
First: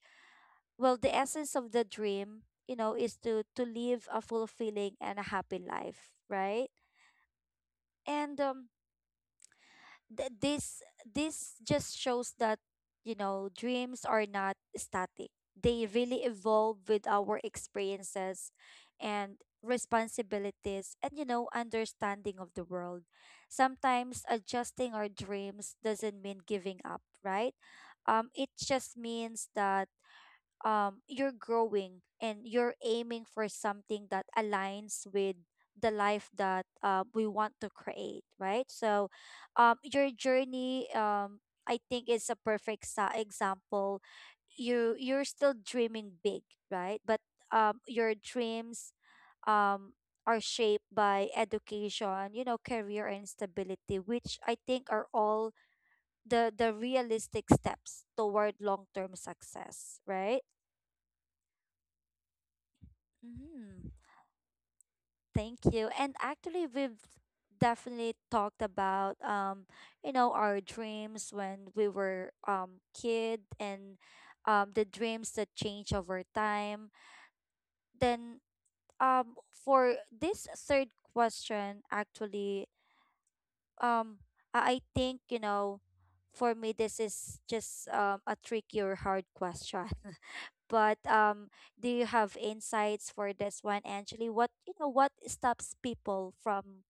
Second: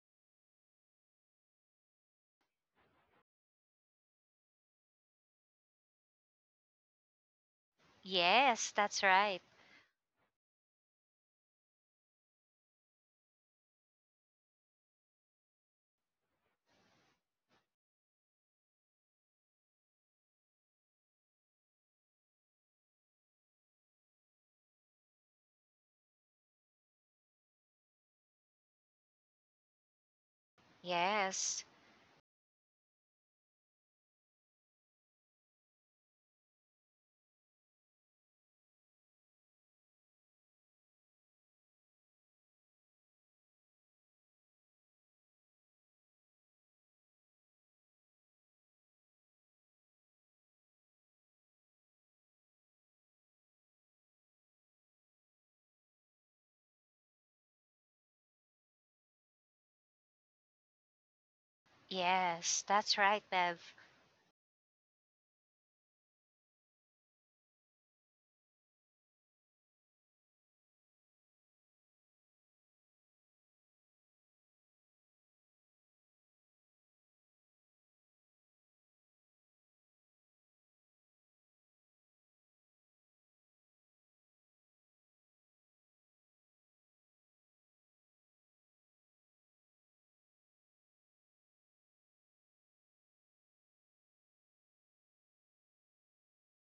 [SPEAKER 1] well, the essence of the dream, you know, is to live a fulfilling and a happy life, right?
[SPEAKER 2] Yes, that's right.
[SPEAKER 1] And this this just shows that, you know, dreams are not static, they really evolve with our experiences and responsibilities and, you know, understanding of the world. Sometimes adjusting our dreams doesn't mean giving up, right? It just means that
[SPEAKER 2] Yes.
[SPEAKER 1] you're growing and you're aiming for something that aligns with the life that, we want to create, right? So your journey, I think is a perfect example. You you're still dreaming big, right? But your dreams um are shaped by education, you know, career and stability, which I think are all the realistic steps toward long-term success, right?
[SPEAKER 2] Yes, that's right, Bev.
[SPEAKER 1] Mm, thank you. And actually, we've definitely talked about you know, our dreams when we were kid, and the dreams that change over time. Then for this third question, actually, um I think, you know, for me this is just a tricky or hard question. But do you have insights for this one, Angeli? What, you know, what stops people from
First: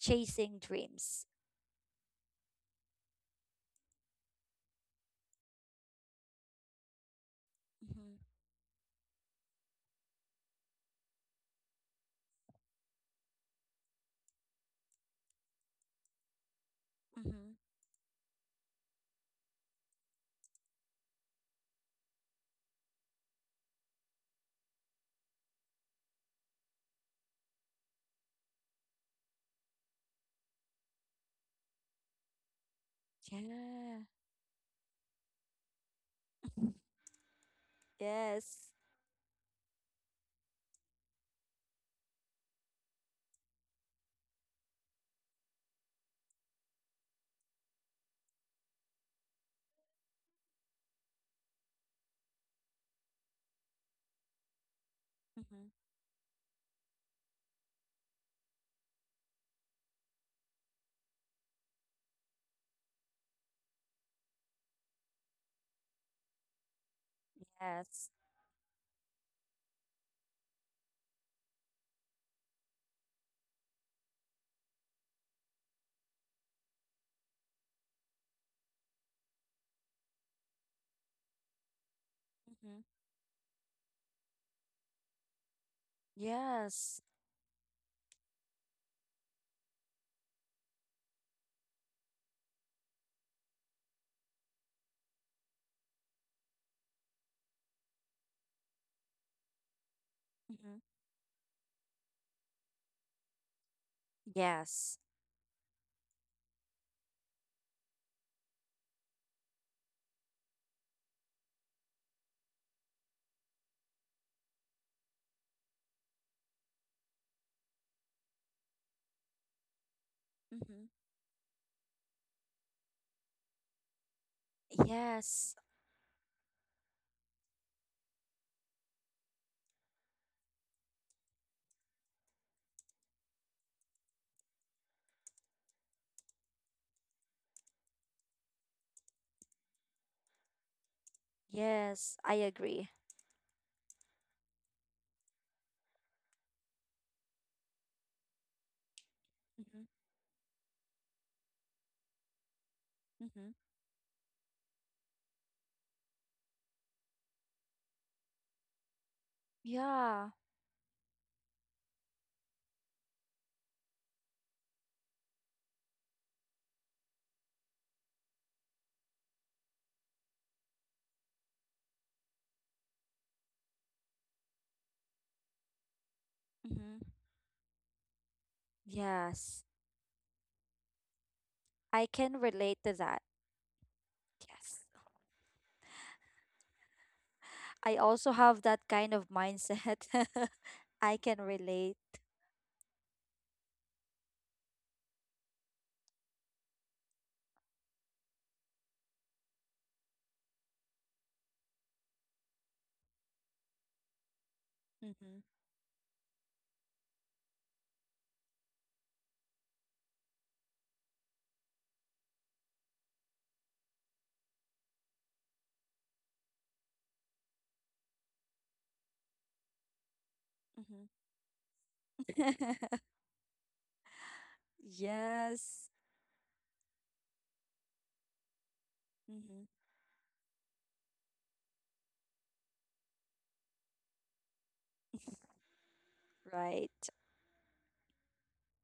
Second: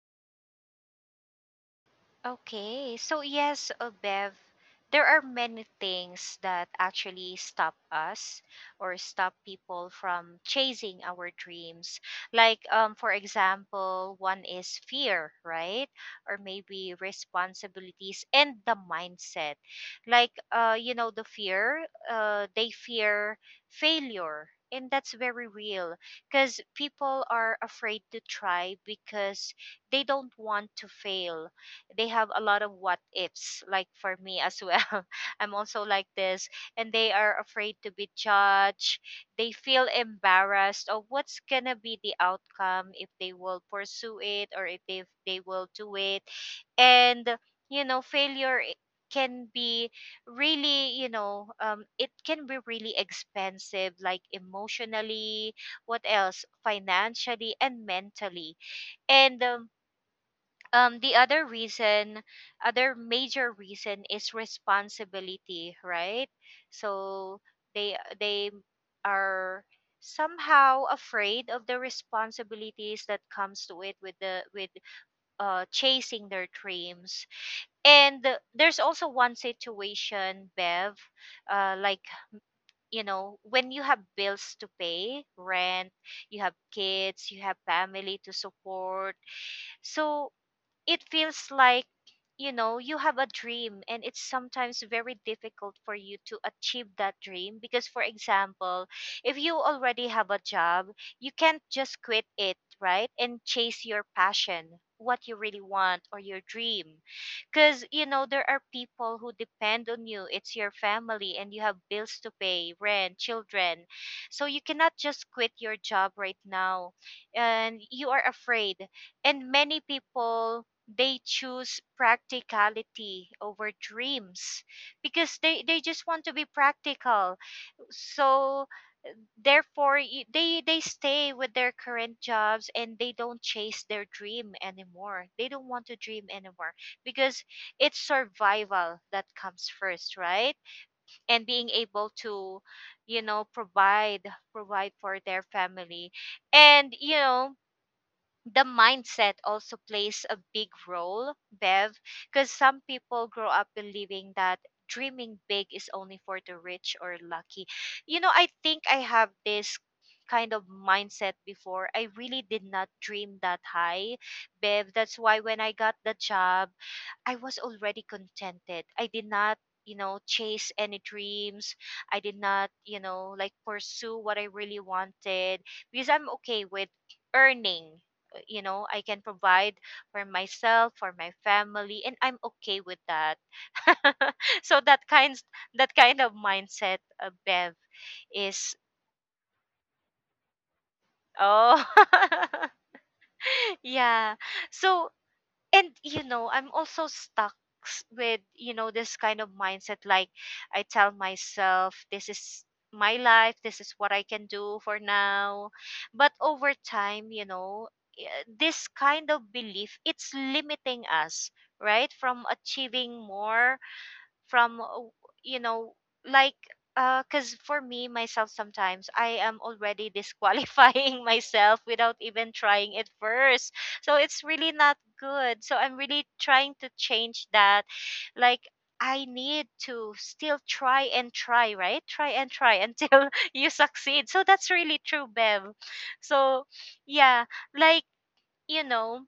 [SPEAKER 1] chasing dreams?
[SPEAKER 2] Okay, so yes, Bev, there are many things that actually stop
[SPEAKER 1] Mm-hmm.
[SPEAKER 2] us or stop people from chasing our dreams. Like, for example, one is fear, right? Or maybe
[SPEAKER 1] Mm-hmm.
[SPEAKER 2] responsibilities and the mindset. Like, you know, the fear, they fear failure. And that's very real because people are afraid to try because they don't want to fail. They have a lot of what ifs, like
[SPEAKER 1] Yeah.
[SPEAKER 2] for me as well. I'm also like this, and they are afraid to be
[SPEAKER 1] Yes.
[SPEAKER 2] judged. They feel embarrassed of what's gonna be the outcome if they will pursue it or if they will do it. And you know, can be really, you know, it can be really expensive, like emotionally,
[SPEAKER 1] Mm-hmm.
[SPEAKER 2] what else, financially and mentally. And the other reason, other major reason is responsibility, right? So they
[SPEAKER 1] Yes.
[SPEAKER 2] they are somehow afraid of the responsibilities that comes to it with the with chasing their dreams. And there's also one situation, Bev, like, you
[SPEAKER 1] Mm-hmm.
[SPEAKER 2] know, when you have bills to pay, rent, you have
[SPEAKER 1] Yes.
[SPEAKER 2] kids, you have family to support. So it feels like, you know, you have a dream and it's sometimes very difficult for you to achieve that dream because, for example, if you already have a job,
[SPEAKER 1] Mm-hmm.
[SPEAKER 2] you can't just quit it, right, and chase your passion, what
[SPEAKER 1] Yes.
[SPEAKER 2] you really want, or your dream, because you know there are people who depend on you. It's your family and you have bills to pay, rent, children. So you cannot just quit your job right now, and you are afraid. And many people, they
[SPEAKER 1] Mm-hmm.
[SPEAKER 2] choose practicality over dreams because they
[SPEAKER 1] Yes.
[SPEAKER 2] just want to be practical. So therefore, they stay with their current jobs and they don't chase their dream anymore, they don't want to dream anymore, because it's survival that comes first, right? And being able to,
[SPEAKER 1] Yes, I
[SPEAKER 2] you
[SPEAKER 1] agree.
[SPEAKER 2] know, provide, provide for their family. And you know, the mindset also plays
[SPEAKER 1] Mm-hmm.
[SPEAKER 2] a big role, Bev, because some people grow up
[SPEAKER 1] Mm-hmm.
[SPEAKER 2] believing that dreaming big is only for the rich or lucky. You know, I think I have this kind of
[SPEAKER 1] Yeah.
[SPEAKER 2] mindset before. I really did not dream that high, Bev. That's why when I got the job, I was already contented. I did not, you know, chase any dreams. I did not, you know, like pursue what I really wanted because I'm okay with
[SPEAKER 1] Mm-hmm.
[SPEAKER 2] earning. You know, I can provide
[SPEAKER 1] Yes,
[SPEAKER 2] for myself, for my family, and I'm
[SPEAKER 1] I
[SPEAKER 2] okay with
[SPEAKER 1] can
[SPEAKER 2] that.
[SPEAKER 1] relate to that.
[SPEAKER 2] So
[SPEAKER 1] Yes,
[SPEAKER 2] that kind of mindset, Bev,
[SPEAKER 1] I
[SPEAKER 2] is
[SPEAKER 1] also have that kind of mindset. I
[SPEAKER 2] oh,
[SPEAKER 1] can relate.
[SPEAKER 2] yeah. So, and you know, I'm also stuck, with, you know, this kind of mindset. Like, I tell myself this is my life, this is what I can do for now.
[SPEAKER 1] Mm-hmm.
[SPEAKER 2] But over time, you know, this kind of belief, it's limiting us, right, from achieving more, from, you know, like, cuz for me myself, sometimes I am already disqualifying myself without even trying it
[SPEAKER 1] Mm-hmm.
[SPEAKER 2] first. So it's really not good, so I'm really
[SPEAKER 1] Yes.
[SPEAKER 2] trying to change that. Like, I need
[SPEAKER 1] Mm-hmm.
[SPEAKER 2] to still try and try, right? Try and try until you succeed. So that's really true, Bev. So,
[SPEAKER 1] Right.
[SPEAKER 2] yeah, like, you know,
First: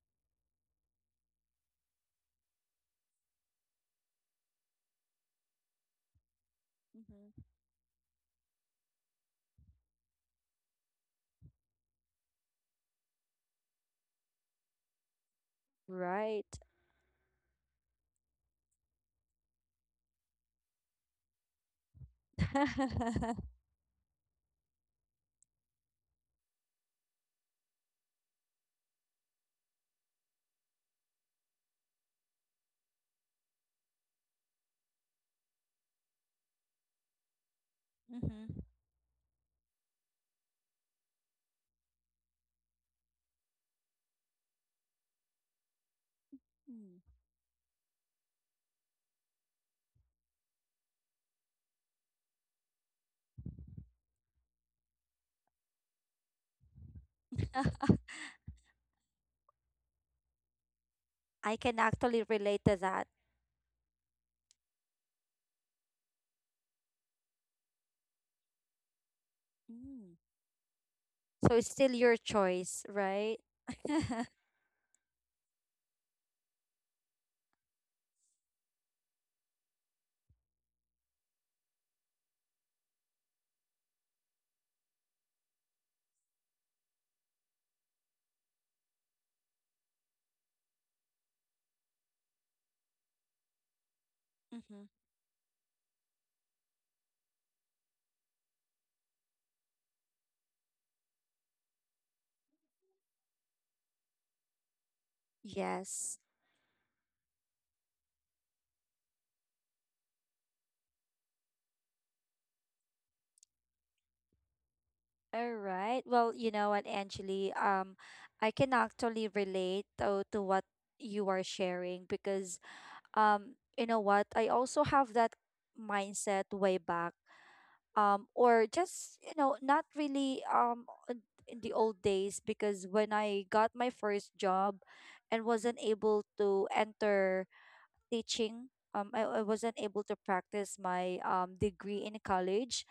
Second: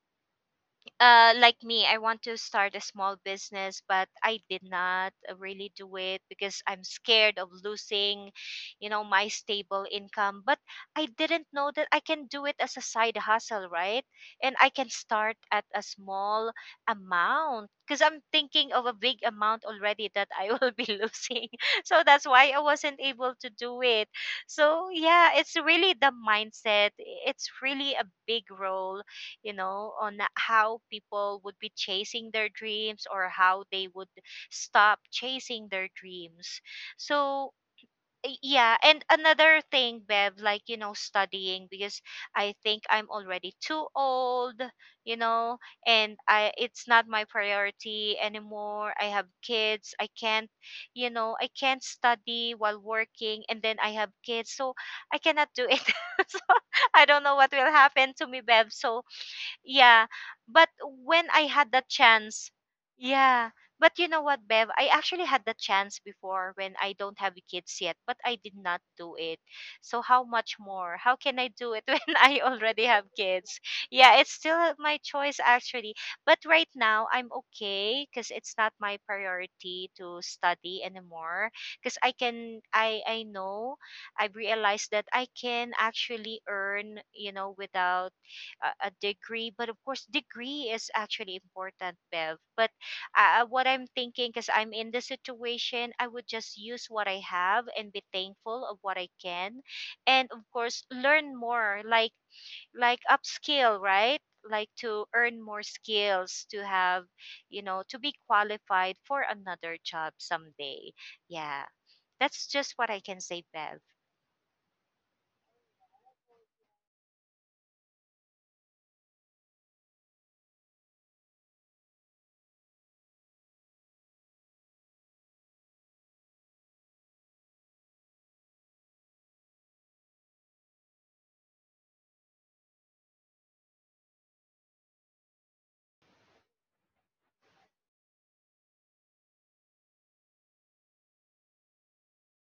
[SPEAKER 2] like me, I want to start a small business, but I did not really do it because I'm scared
[SPEAKER 1] Mm-hmm.
[SPEAKER 2] of losing, you know, my stable income. But I didn't know that I can do it as a side hustle, right? And I can start at a
[SPEAKER 1] Right.
[SPEAKER 2] small amount because I'm thinking of a big amount already that I will be losing. So that's why I wasn't able to do it. So, yeah, it's really the mindset, it's really a big role, you know, on the- how people would be chasing their dreams or how they would stop chasing their dreams. So,
[SPEAKER 1] mm-hmm.
[SPEAKER 2] yeah, and another thing, Bev, like, you know, studying, because I think I'm already too old, you know, and I, it's not my priority anymore. I have kids. I can't, you know, I can't study while working and then I have kids. So, I cannot do it. So, I don't know what will happen to me, Bev. So, yeah. But when
[SPEAKER 1] I
[SPEAKER 2] I
[SPEAKER 1] can
[SPEAKER 2] had the
[SPEAKER 1] actually relate
[SPEAKER 2] chance,
[SPEAKER 1] to that.
[SPEAKER 2] yeah. But you know what, Bev? I actually had the chance before when I don't have kids yet, but I did not do it.
[SPEAKER 1] Mm.
[SPEAKER 2] So how much more? How
[SPEAKER 1] So
[SPEAKER 2] can
[SPEAKER 1] it's
[SPEAKER 2] I
[SPEAKER 1] still
[SPEAKER 2] do it
[SPEAKER 1] your
[SPEAKER 2] when I
[SPEAKER 1] choice,
[SPEAKER 2] already have
[SPEAKER 1] right?
[SPEAKER 2] kids? Yeah, it's still my choice actually. But right now I'm okay because it's not my priority to study anymore. Because I can, I know, I've realized that I can actually earn, you know, without a degree. But of course, degree is actually important, Bev, but what I'm thinking,
[SPEAKER 1] Mm-hmm.
[SPEAKER 2] because I'm in the situation, I would just use what I have and be thankful of what I can. And of course, learn more, like upskill, right? Like, to earn more
[SPEAKER 1] Yes.
[SPEAKER 2] skills, to have, you know, to be qualified for another job someday. Yeah, that's just what I can say, Bev.
[SPEAKER 1] All right. Well, you know what, Angeli, I can actually relate to what you are sharing because you know what, I also have that mindset way back. Or just, you know, not really in the old days because when I got my first job and wasn't able to enter teaching, I wasn't able to practice my degree in college.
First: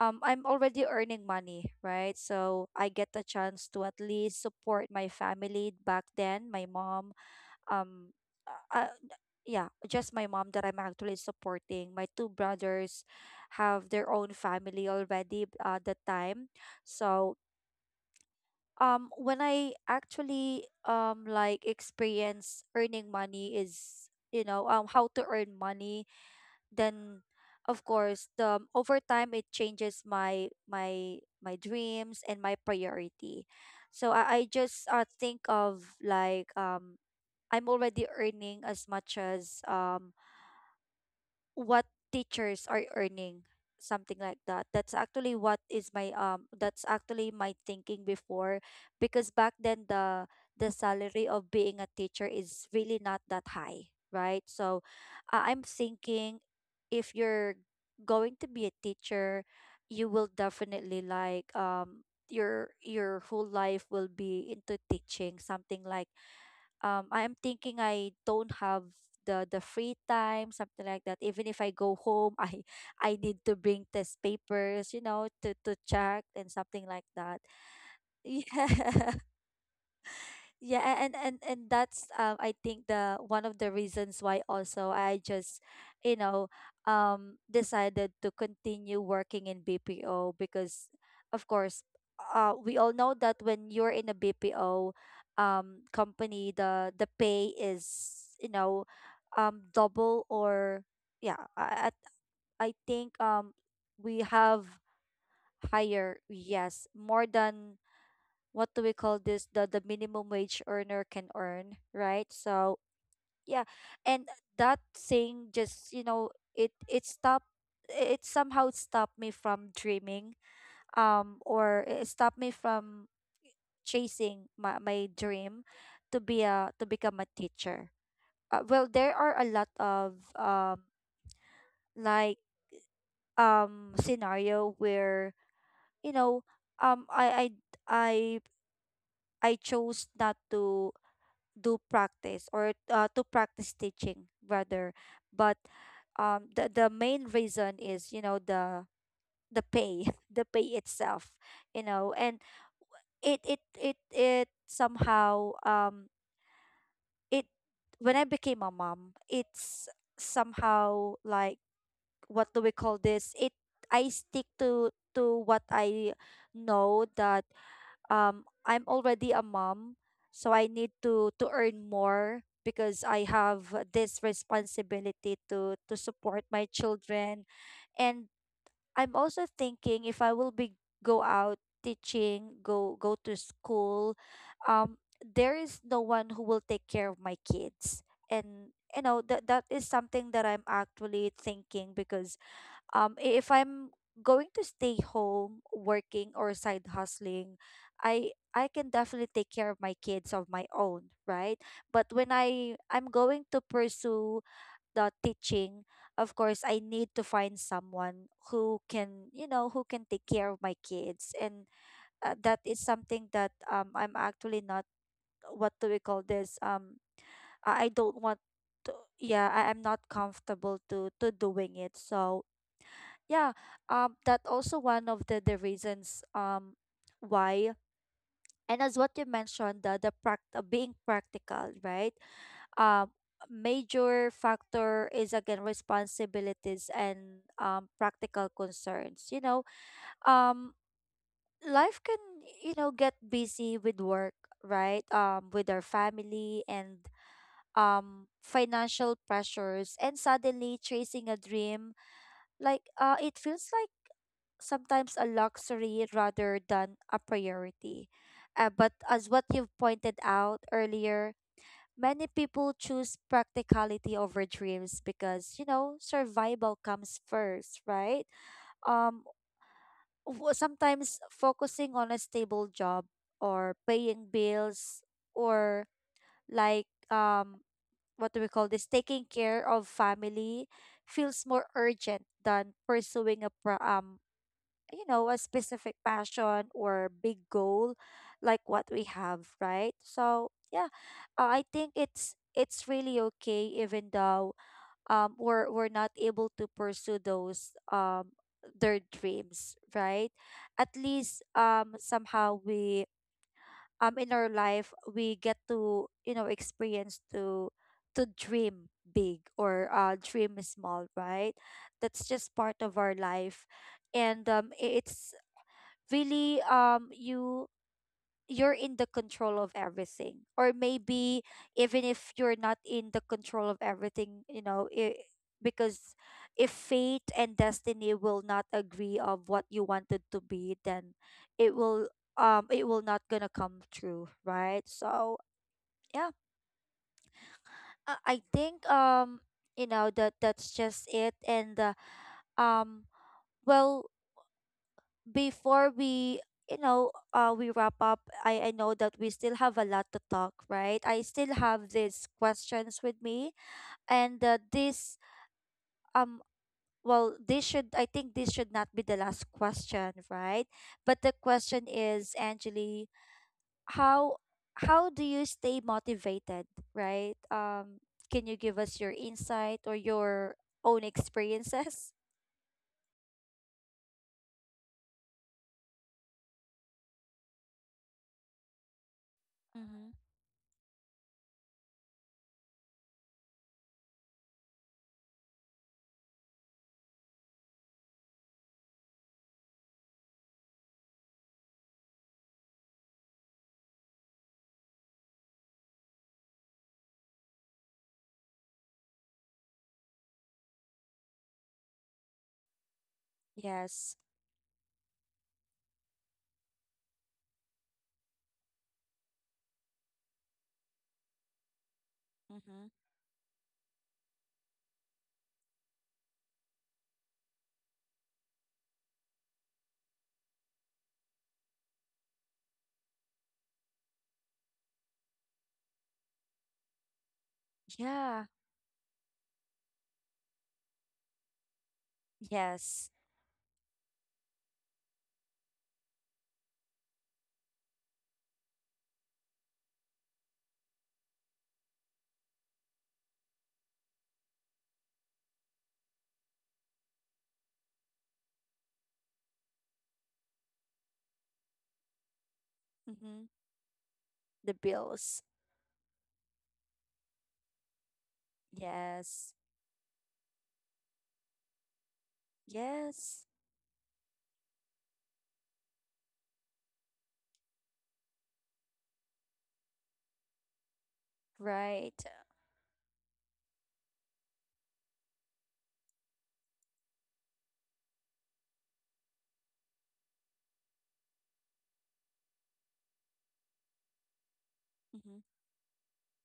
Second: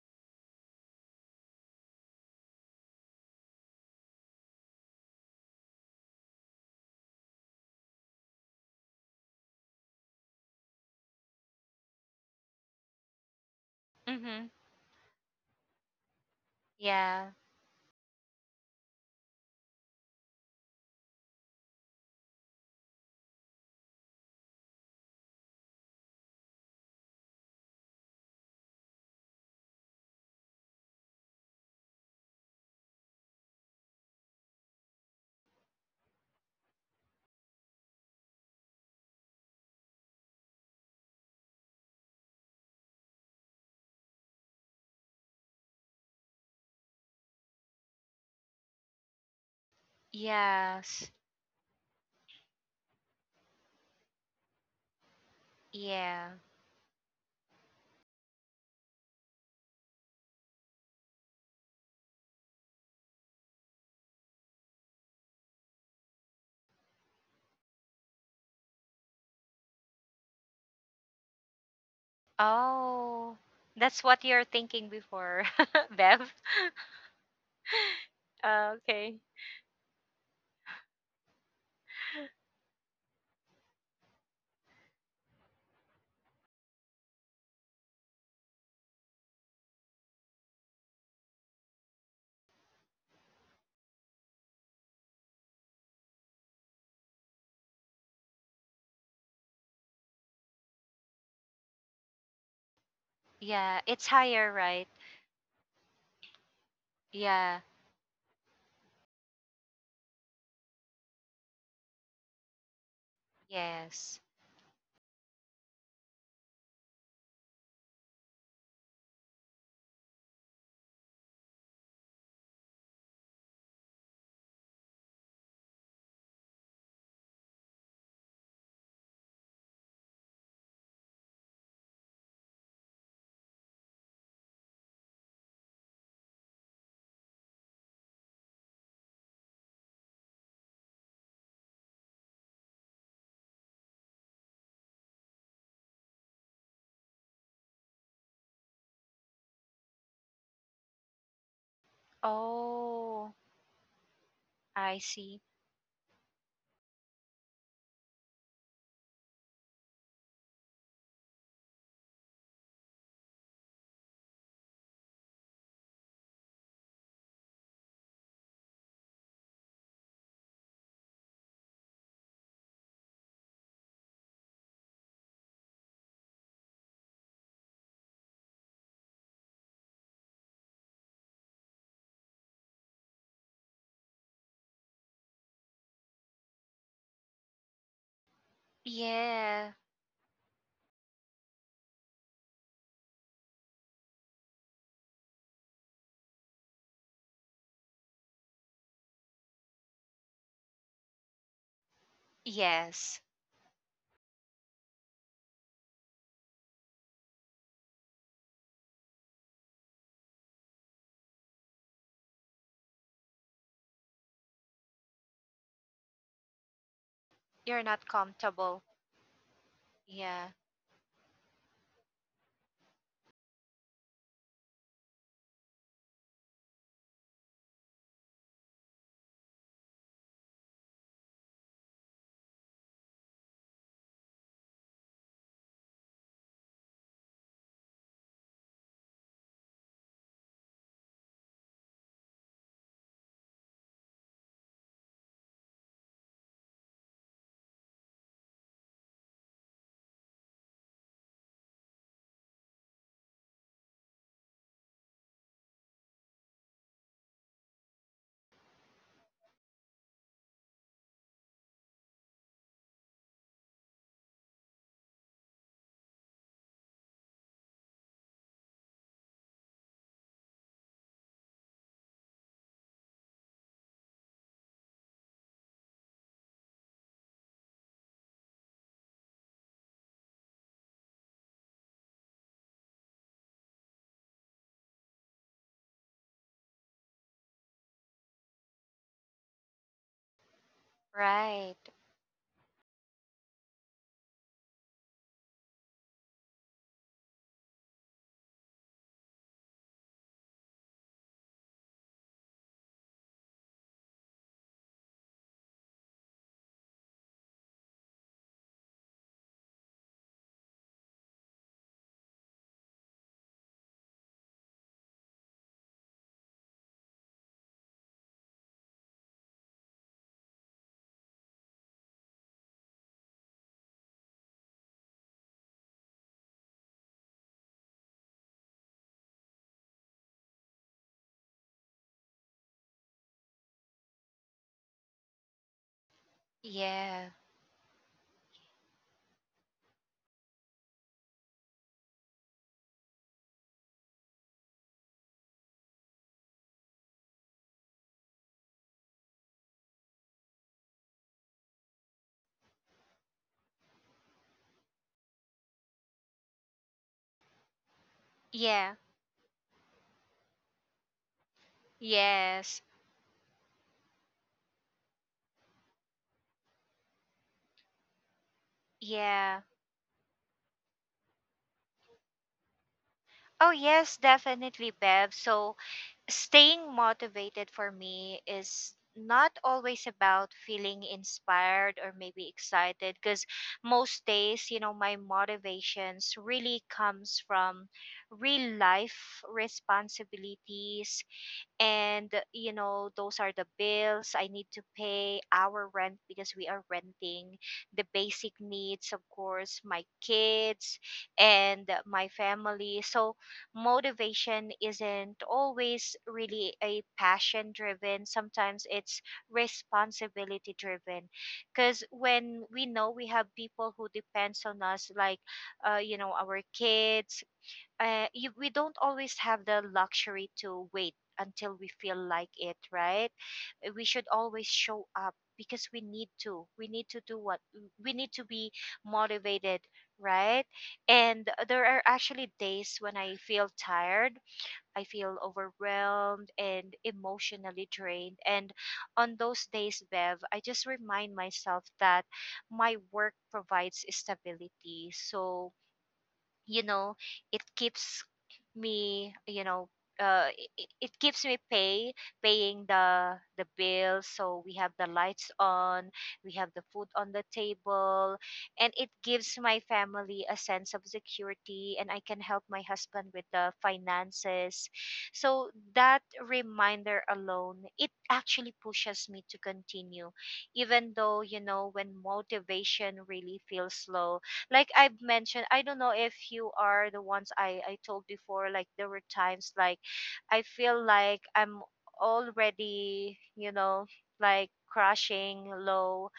[SPEAKER 1] I'm already earning money, right? So I get a chance to at least support my family back then, my mom, um uh, uh, yeah, just my mom that I'm actually supporting. My two brothers have their own
[SPEAKER 2] Mm-hmm.
[SPEAKER 1] family already at the time.
[SPEAKER 2] Yeah.
[SPEAKER 1] So when I actually like experience earning money is, you know, how to earn money, then of course the over time it changes my dreams and my priority. So I just think of like, I'm already earning as much as what teachers are earning, something like that. That's actually what is my that's actually my thinking before, because back then the
[SPEAKER 2] Yes.
[SPEAKER 1] salary of being a teacher is really not that high, right? So I'm
[SPEAKER 2] Yeah.
[SPEAKER 1] thinking if you're going to be a teacher, you will definitely like, your whole life will be into teaching, something like, I am thinking I don't have the free time, something like that. Even if I go home, I
[SPEAKER 2] Oh,
[SPEAKER 1] I
[SPEAKER 2] that's
[SPEAKER 1] need
[SPEAKER 2] what
[SPEAKER 1] to
[SPEAKER 2] you're
[SPEAKER 1] bring
[SPEAKER 2] thinking
[SPEAKER 1] test
[SPEAKER 2] before,
[SPEAKER 1] papers, you know,
[SPEAKER 2] Bev.
[SPEAKER 1] to check and something like that.
[SPEAKER 2] Ah, okay.
[SPEAKER 1] Yeah. Yeah, and that's I think the one of the reasons why also I just, you know, decided to continue working in BPO because, of course, we all know that when you're in a BPO company, the pay is, you know, double or yeah, I think
[SPEAKER 2] Yeah, it's
[SPEAKER 1] we
[SPEAKER 2] higher,
[SPEAKER 1] have
[SPEAKER 2] right?
[SPEAKER 1] higher, yes, more
[SPEAKER 2] Yeah,
[SPEAKER 1] than what do we call this, the minimum wage earner can earn, right? So yeah.
[SPEAKER 2] yes.
[SPEAKER 1] And that thing just, you know, it stopped it somehow stopped me from dreaming, or it stopped me from chasing my, my dream to be a to become a teacher. Well, there are a lot of like scenario where, you know, um i i I chose not to do practice, or to practice teaching rather. But the main reason is, you know, the pay, the pay itself, you know. And
[SPEAKER 2] Oh,
[SPEAKER 1] it it
[SPEAKER 2] I see.
[SPEAKER 1] somehow it when I became a mom, it's somehow like, what do we call this, it I stick to what I know, that, I'm already a mom, so I need to earn more because I have this responsibility to support my children. And I'm also thinking, if I will be go out teaching, go to school, um there is no one who will take care of my kids. And you know that
[SPEAKER 2] Yeah,
[SPEAKER 1] that is something that I'm actually thinking, because if I'm going to stay home working or side hustling, I can definitely take care of my kids of my own, right? But when I
[SPEAKER 2] yes.
[SPEAKER 1] I'm going to pursue the teaching, of course I need to find someone who can, you know, who can take care of my kids. And that is something that I'm actually not, what do we call this, um
[SPEAKER 2] You're
[SPEAKER 1] I I
[SPEAKER 2] not
[SPEAKER 1] don't want
[SPEAKER 2] comfortable.
[SPEAKER 1] to, yeah, I'm not
[SPEAKER 2] Yeah,
[SPEAKER 1] comfortable to doing it. So yeah, that also one of the reasons, why. And as what you mentioned, being practical, right? um Major factor is again responsibilities and practical concerns, you know. um Life can, you know, get busy with work, right? With our family and financial pressures, and suddenly chasing a dream like, it feels like sometimes a luxury rather than a priority. But as what you've pointed out earlier, many people choose practicality over dreams because, you know, survival comes first, right? Um, sometimes focusing on a stable job or paying bills or like, what do we call this, taking care of family feels more urgent than pursuing you know, a specific passion or big goal like what we have, right? So, yeah, I
[SPEAKER 2] right.
[SPEAKER 1] think it's really okay even though we're not able to pursue those their dreams, right? At least somehow we in our life we get to, you know, experience to dream big or dream small, right? That's just part of our life. And it's really you you're in the control of everything, or maybe even if you're not in the control of everything, you know it. Because if fate and destiny will not agree of what you wanted to be, then it will, it will not gonna come true, right? So yeah,
[SPEAKER 2] Yeah,
[SPEAKER 1] I think you know, that that's just it. And um well, before we, you know, we wrap up, I know that we still have a lot to talk, right? I still have these questions with me. And this, um well, this should, I think
[SPEAKER 2] yeah,
[SPEAKER 1] this should not be the last question, right? But the question
[SPEAKER 2] yes,
[SPEAKER 1] is, Angeli, how how do you stay motivated, right? Um, can you give us
[SPEAKER 2] yeah.
[SPEAKER 1] your insight or your own experiences?
[SPEAKER 2] Oh, yes, definitely, Bev. So, staying motivated for me is not always about
[SPEAKER 1] Mm-hmm.
[SPEAKER 2] feeling inspired or maybe excited, because most days, you know, my motivations really comes from real life responsibilities. And you know, those are the bills I need to pay, our rent, because we are renting, the basic needs, of course, my kids and my family. So
[SPEAKER 1] Yes.
[SPEAKER 2] motivation isn't always really a passion driven, sometimes it's responsibility driven, because when we
[SPEAKER 1] Mm-hmm.
[SPEAKER 2] know we have people who depends on us, like, you know, our kids, you, we don't always have the luxury to wait until we feel like it, right? We should always show up because we need to. We need to do what we need to
[SPEAKER 1] Yeah.
[SPEAKER 2] be motivated, right? And there are actually days when
[SPEAKER 1] Yes.
[SPEAKER 2] I feel tired, I feel overwhelmed and emotionally drained. And on those days, Bev, I just remind myself that my work provides stability. So, you know, it keeps me, you know, uh, it keeps me pay, paying
[SPEAKER 1] Mm-hmm.
[SPEAKER 2] the bills, so
[SPEAKER 1] The
[SPEAKER 2] we have the
[SPEAKER 1] bills.
[SPEAKER 2] lights on, we have the food on the table, and it
[SPEAKER 1] Yes.
[SPEAKER 2] gives my family a sense of security, and I can help my husband
[SPEAKER 1] Yes.
[SPEAKER 2] with the finances. So that reminder alone, it actually pushes me to continue even though, you know,
[SPEAKER 1] Right.
[SPEAKER 2] when motivation really feels low, like I've mentioned, I don't know if you are the ones I told before, like there were times, like I feel like I'm already, you know, like
[SPEAKER 1] Mhm.
[SPEAKER 2] crashing low,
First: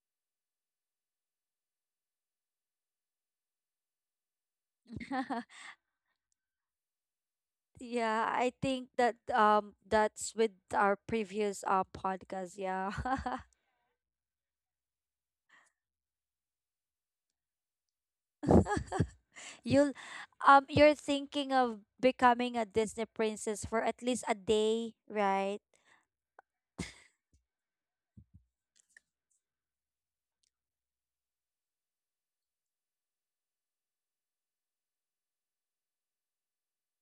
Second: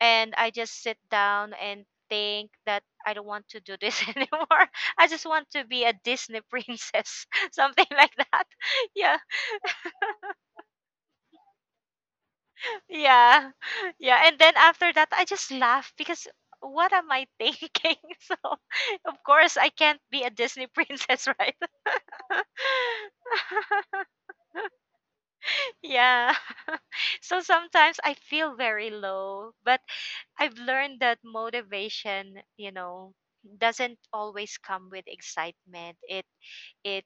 [SPEAKER 2] and I just sit down and think that I don't want to do this anymore. I just want to be a Disney princess, something like
[SPEAKER 1] Yeah,
[SPEAKER 2] that.
[SPEAKER 1] I think that
[SPEAKER 2] Yeah.
[SPEAKER 1] that's with our previous podcast. Yeah.
[SPEAKER 2] Yeah. Yeah. And then after that, I just laugh because what am I thinking? So, of course, I
[SPEAKER 1] You'll
[SPEAKER 2] can't be a Disney
[SPEAKER 1] you're
[SPEAKER 2] princess,
[SPEAKER 1] thinking
[SPEAKER 2] right?
[SPEAKER 1] of becoming a Disney princess for at least a day, right?
[SPEAKER 2] Yeah. So sometimes I feel very low, but I've learned that motivation, you know, doesn't always come with excitement. It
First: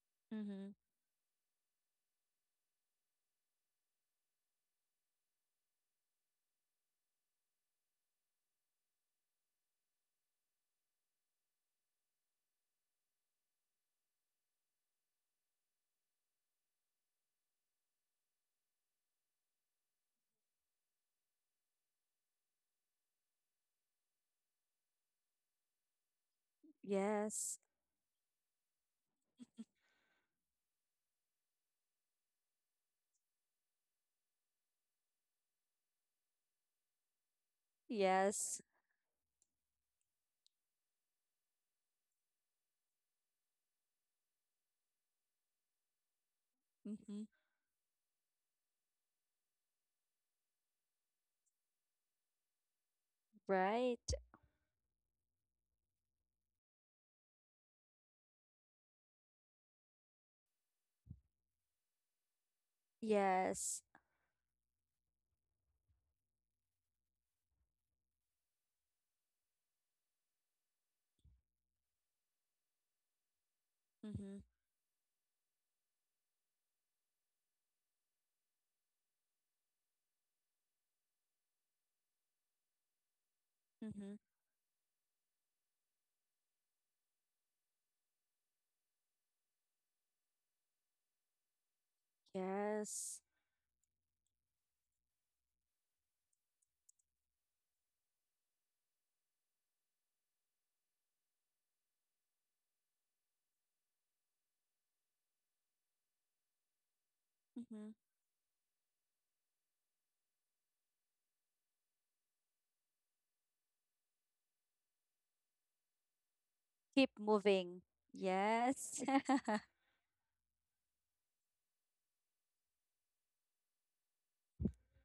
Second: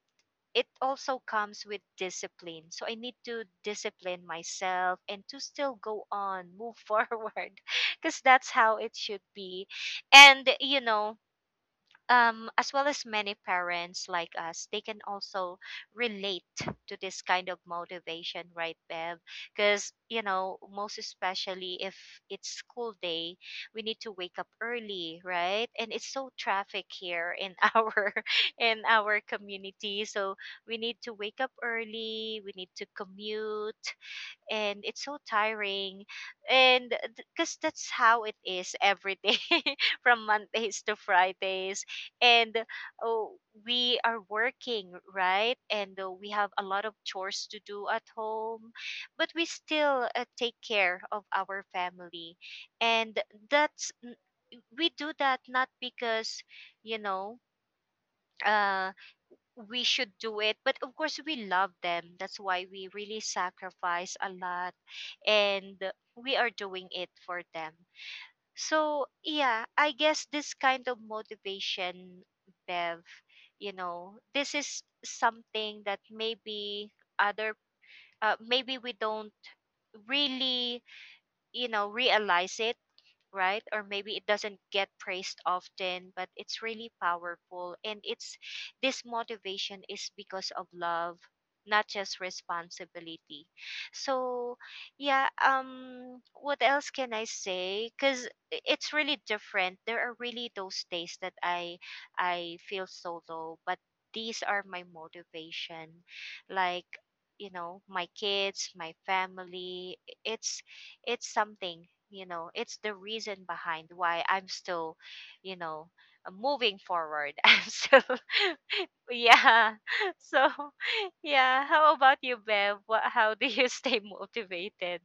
[SPEAKER 2] it
[SPEAKER 1] Mm-hmm.
[SPEAKER 2] also comes with discipline. So I need to discipline myself and to still go on, move forward, because that's how it should be. And you know, as well as many parents like us, they can also relate to this kind of motivation, right, Bev? Because, you know, most especially if it's school day, we need to wake up early, right? And it's so traffic here in
[SPEAKER 1] Yes.
[SPEAKER 2] our, in our community. So we need to wake up early, we need to commute, and it's so tiring, and because that's how it
[SPEAKER 1] Yes.
[SPEAKER 2] is every day from mondays to fridays, and oh, we are working, right, and we have a lot of
[SPEAKER 1] Mm-hmm.
[SPEAKER 2] chores to do at home, but we still take care of our family. And that's
[SPEAKER 1] Right.
[SPEAKER 2] we do that not because, you know, uh we should do it, but of course we love them, that's why we really
[SPEAKER 1] Yes.
[SPEAKER 2] sacrifice a lot, and we are doing it for them. So yeah, I guess this kind of motivation, Bev, you know,
[SPEAKER 1] Mm-hmm.
[SPEAKER 2] this is something that maybe other, maybe we don't really, you know, realize it, right? Or
[SPEAKER 1] Mm-hmm.
[SPEAKER 2] maybe it doesn't get praised often, but it's really powerful. And it's, this motivation is because of love, not just
[SPEAKER 1] Yes.
[SPEAKER 2] responsibility. So, yeah, what else can I say? Because it's really different. There are really those days that I feel so low, but these are my motivation. Like,
[SPEAKER 1] Mm-hmm.
[SPEAKER 2] my kids, my family. It's it's something it's the reason behind why I'm still you know moving
[SPEAKER 1] Keep
[SPEAKER 2] forward. I'm
[SPEAKER 1] moving.
[SPEAKER 2] still.
[SPEAKER 1] Yes.
[SPEAKER 2] Yeah. So yeah, how about you, Bev? How do you stay motivated?